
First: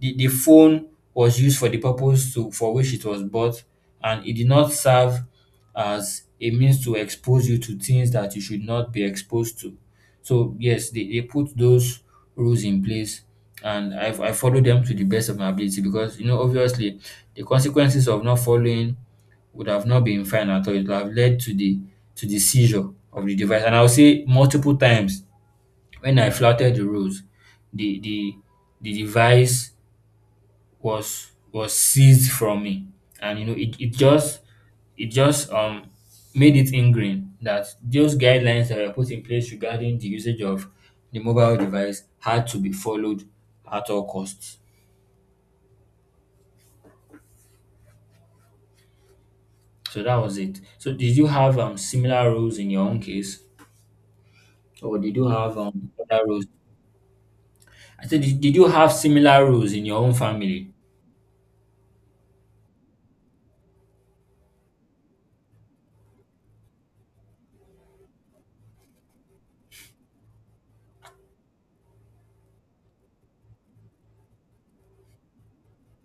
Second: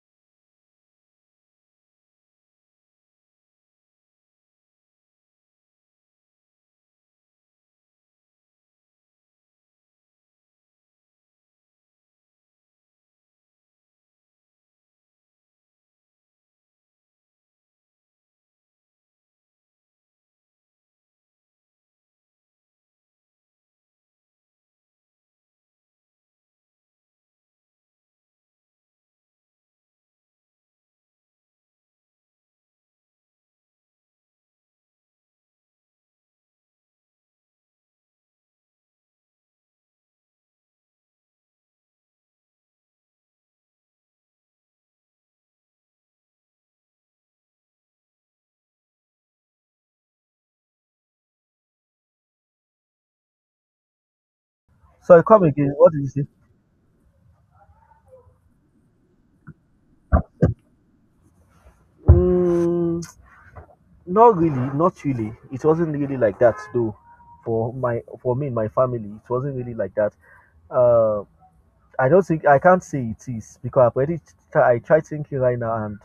[SPEAKER 2] the phone was used for the purpose for which it was bought, and it did not serve as a means to expose you to things that you should not be exposed to. So, yes, they put those rules in place, and I follow them to the best of my ability because, you know, obviously, the consequences of not following would have not been fine at all. It would have led to the seizure of the device. And I'll say multiple times when I flouted the rules, the the device was seized from me, and you know it, it just made it ingrained that those guidelines that were put in place regarding the usage of the mobile device had to be followed at all costs. So that was it. So did you have similar rules in your own case, or did
[SPEAKER 1] Sorry,
[SPEAKER 2] you
[SPEAKER 1] come
[SPEAKER 2] have
[SPEAKER 1] again. What did you
[SPEAKER 2] other
[SPEAKER 1] say?
[SPEAKER 2] rules? I said, did you have similar rules in your own family?
[SPEAKER 1] Mm, not really, not really. It wasn't really like that though. For me and my family, it wasn't really like that. Um I don't think I can't say it is because I've already I try thinking right now and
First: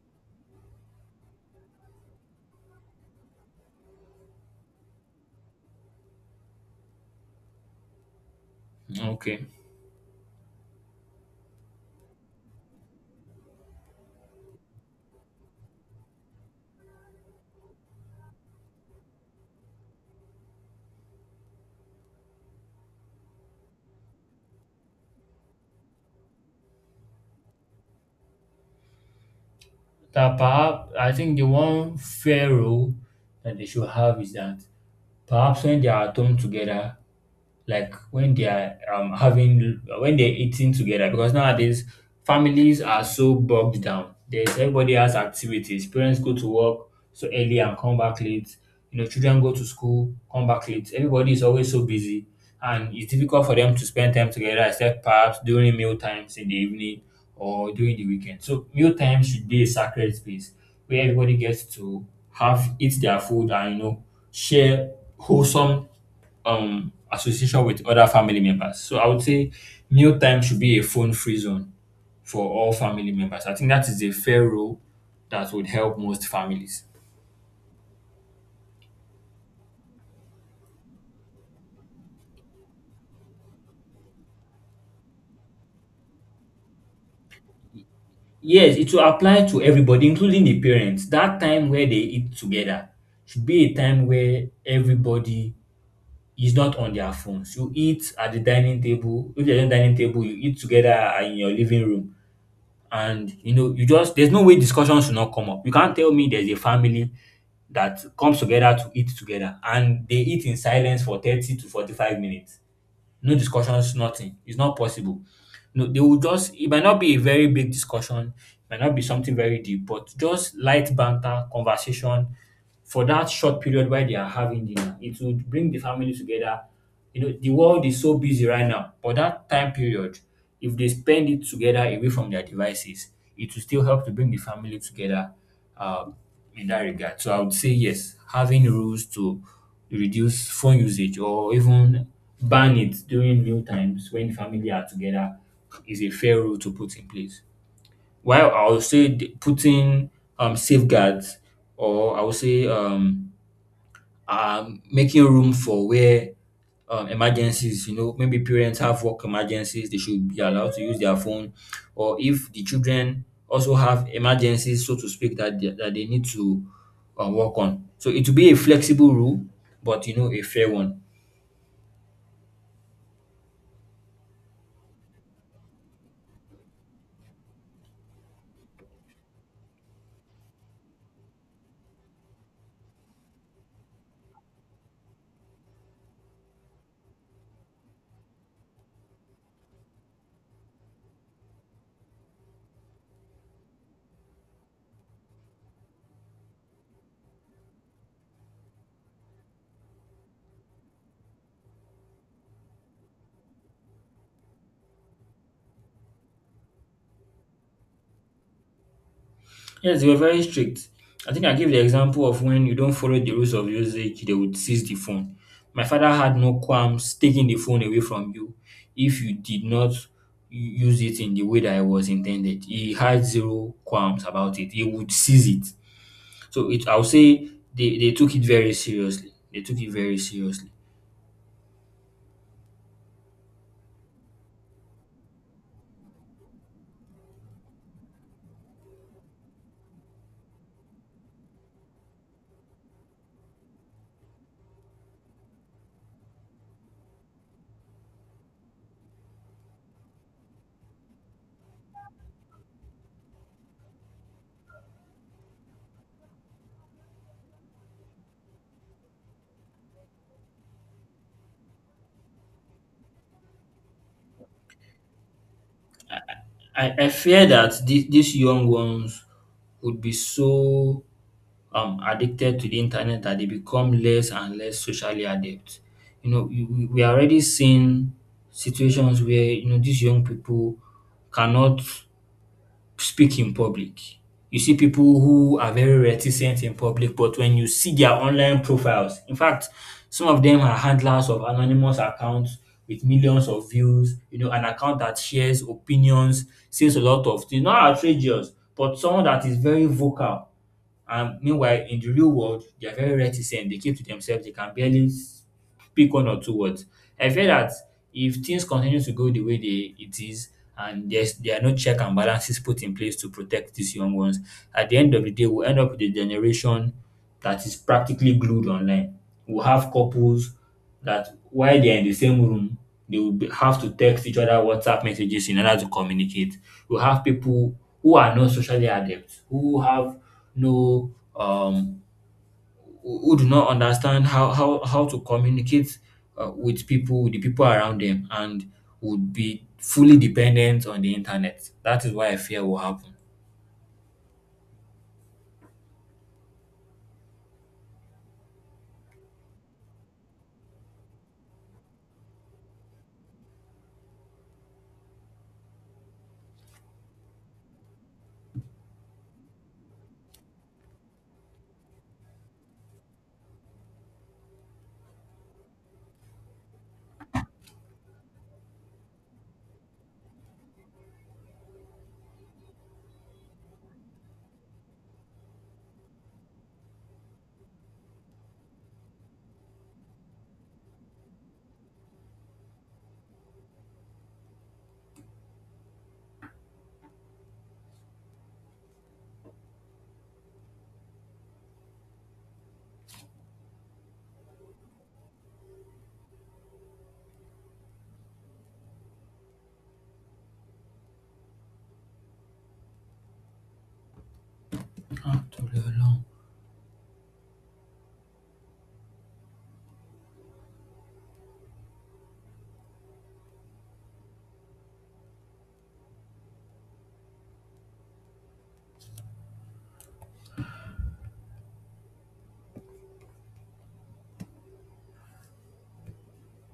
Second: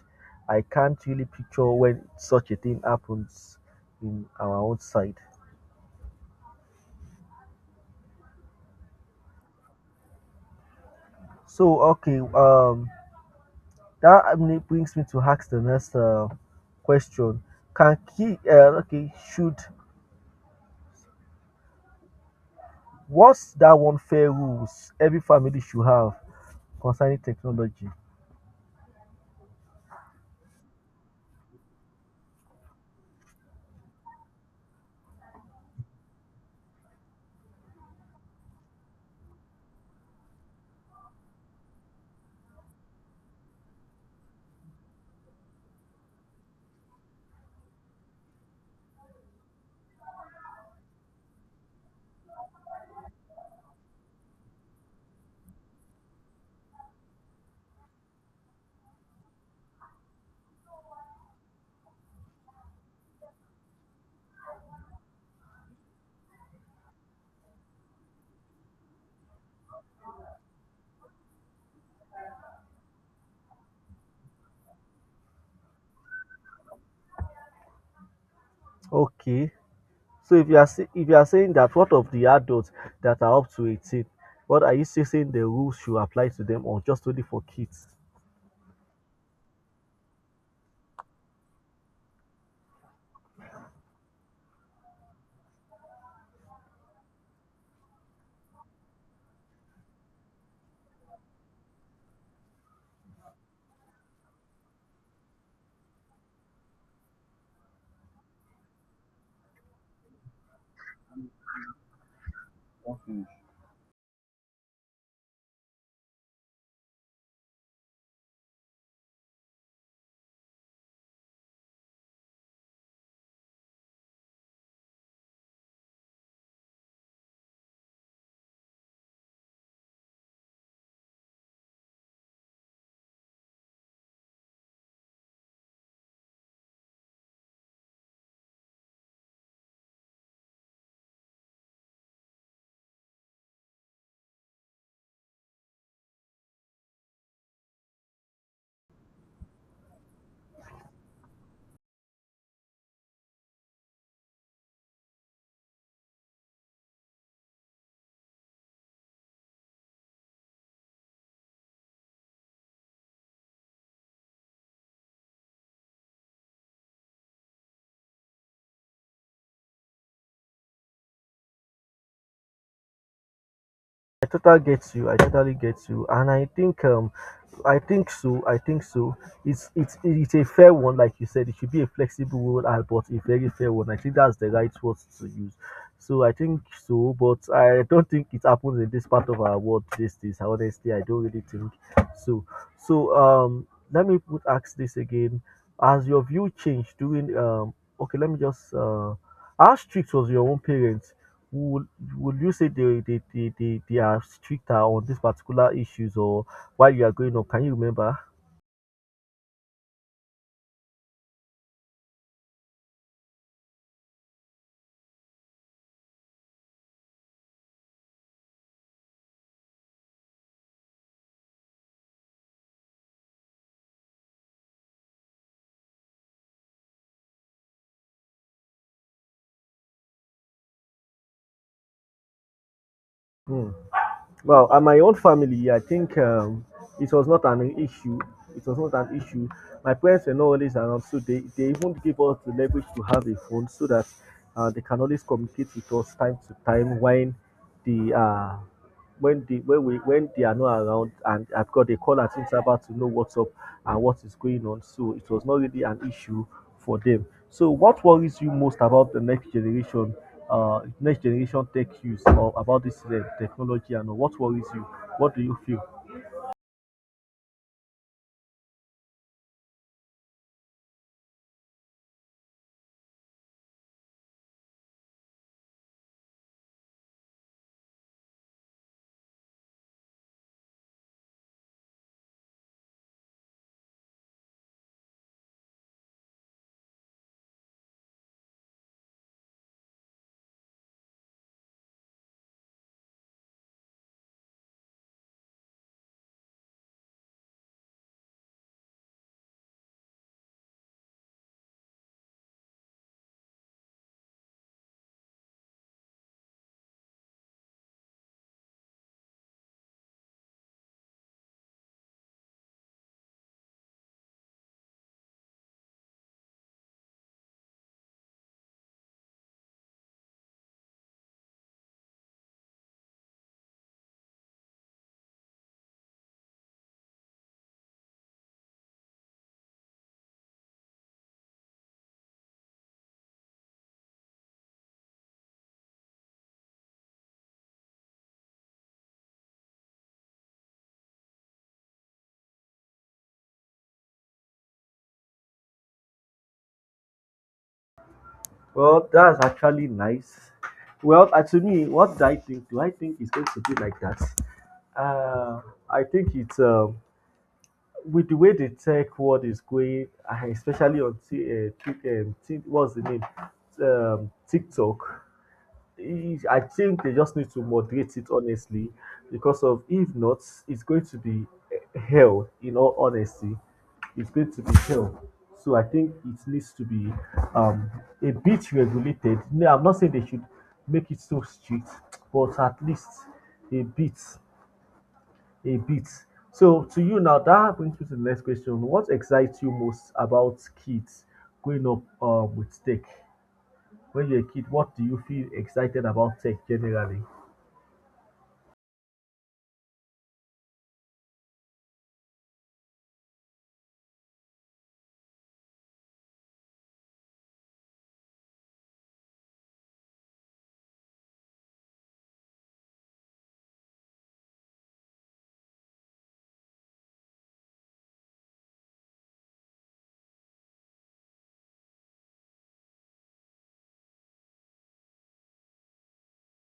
[SPEAKER 1] I can't really picture when such a thing happens in our own side.
[SPEAKER 2] Okay.
[SPEAKER 1] So okay, that brings me to ask the next question: can he? Okay, should what's that one fair rules every family should have concerning technology?
[SPEAKER 2] That perhaps I think the one fair rule that they should have is that perhaps when they are at home together, like when they are having when they're eating together, because nowadays families are so bogged down, there's everybody has activities, parents go to work so early and come back late, you know, children go to school, come back late, everybody is always so busy, and it's difficult for them to spend time together except perhaps during meal times in the evening or during the weekend. So meal time should be a sacred space where everybody gets to have, eat their food, and you know share wholesome association with other family members. So I would say meal time should be a phone free zone for all family members. I think that is a fair rule that would help most families.
[SPEAKER 1] Okay, so if you are say, if you are saying that what of the adults that are up to 18, what are you saying the rules should apply to them or just only for kids?
[SPEAKER 2] Yes, it will apply to everybody, including the parents. That time where they eat together should be a time where everybody is not on their phones. You eat at the dining table. If there's no dining table, you eat together in your living room. And you know you just there's no way discussion should not come up. You can't tell me there's a family that comes together to eat together and they eat in silence for 30 to 45 minutes, no discussions, nothing. It's not possible. No, they will just, it might not be a very big discussion, it might not be something very deep, but just light banter, conversation for that short period while they are having dinner. It would bring the family together. You know, the world is so busy right now, but that time period, if they spend it together away from their devices, it will still help to bring the family together um, in that regard. So I would say yes, having rules to reduce phone usage or even ban it during meal times when family are together is a fair rule to put in place. While I would say putting safeguards, or I would say making room for where emergencies, you know, maybe parents have work emergencies, they should be allowed to use their phone. Or if the children also have emergencies, so to speak, that they need to work on. So it will be a flexible rule, but, you know, a fair one.
[SPEAKER 1] I totally get you. I totally get you, and I think so. I think so. It's it's a fair one, like you said. It should be a flexible rule, but a very fair one. I think that's the right word to use. So I think so, but I don't think it happens in this part of our world these days. Honestly, I don't really think so. So let me put ask this again. Has your view changed during um? Okay, let me just how strict was your own parents? would would you say they are stricter on these particular issues or while you are growing up? Can you remember?
[SPEAKER 2] Yes, they were very strict. I think I gave the example of when you don't follow the rules of usage, they would seize the phone. My father had no qualms taking the phone away from you if you did not use it in the way that it was intended. He had zero qualms about it. He would seize it. So it, I'll say they took it very seriously. They took it very seriously.
[SPEAKER 1] Hmm. Well, and my own family, I think it was not an issue. It was not an issue. My parents were not always around, so they even give us the leverage to have a phone so that they can always communicate with us time to time when they are when they are not around and I've got a call at interval to know what's up and what is going on. So it was not really an issue for them. So what worries you most about the next generation tech use or about this technology and what worries you? What do you feel?
[SPEAKER 2] I fear that these young ones would be so addicted to the internet that they become less and less socially adept. You know, we are already seeing situations where, you know, these young people cannot speak in public. You see people who are very reticent in public, but when you see their online profiles, in fact, some of them are handlers of anonymous accounts with millions of views, you know, an account that shares opinions, says a lot of things, not outrageous, but someone that is very vocal, and meanwhile, in the real world, they are very reticent. They keep to themselves. They can barely pick one or two words. I fear that if things continue to go the way they it is, and there are no check and balances put in place to protect these young ones, at the end of the day we'll end up with a generation that is practically glued online. We'll have couples that while they're in the same room, they will be, have to text each other WhatsApp messages in order to communicate. We'll have people who are not socially adept, who have no um who do not understand how to communicate with people, with the people around them, and would be fully dependent on the internet. That is why I fear will happen.
[SPEAKER 1] Well, that's actually nice. Well, to me, what do I think? Do I think it's going to be like that? Uh, I think it's with the way the tech world is going, ah, especially on what's the name, TikTok, I think they just need to moderate it honestly, because of if not, it's going to be eh, hell. In all honesty, it's going to be hell. So I think it needs to be um, a bit regulated. No, I'm not saying they should make it so strict, but at least a bit a bit. So to you now, that brings me to the next question. What excites you most about kids growing up with tech? When you're a kid, what do you feel excited about tech generally?
[SPEAKER 2] Ah, torí Ọlọ́run.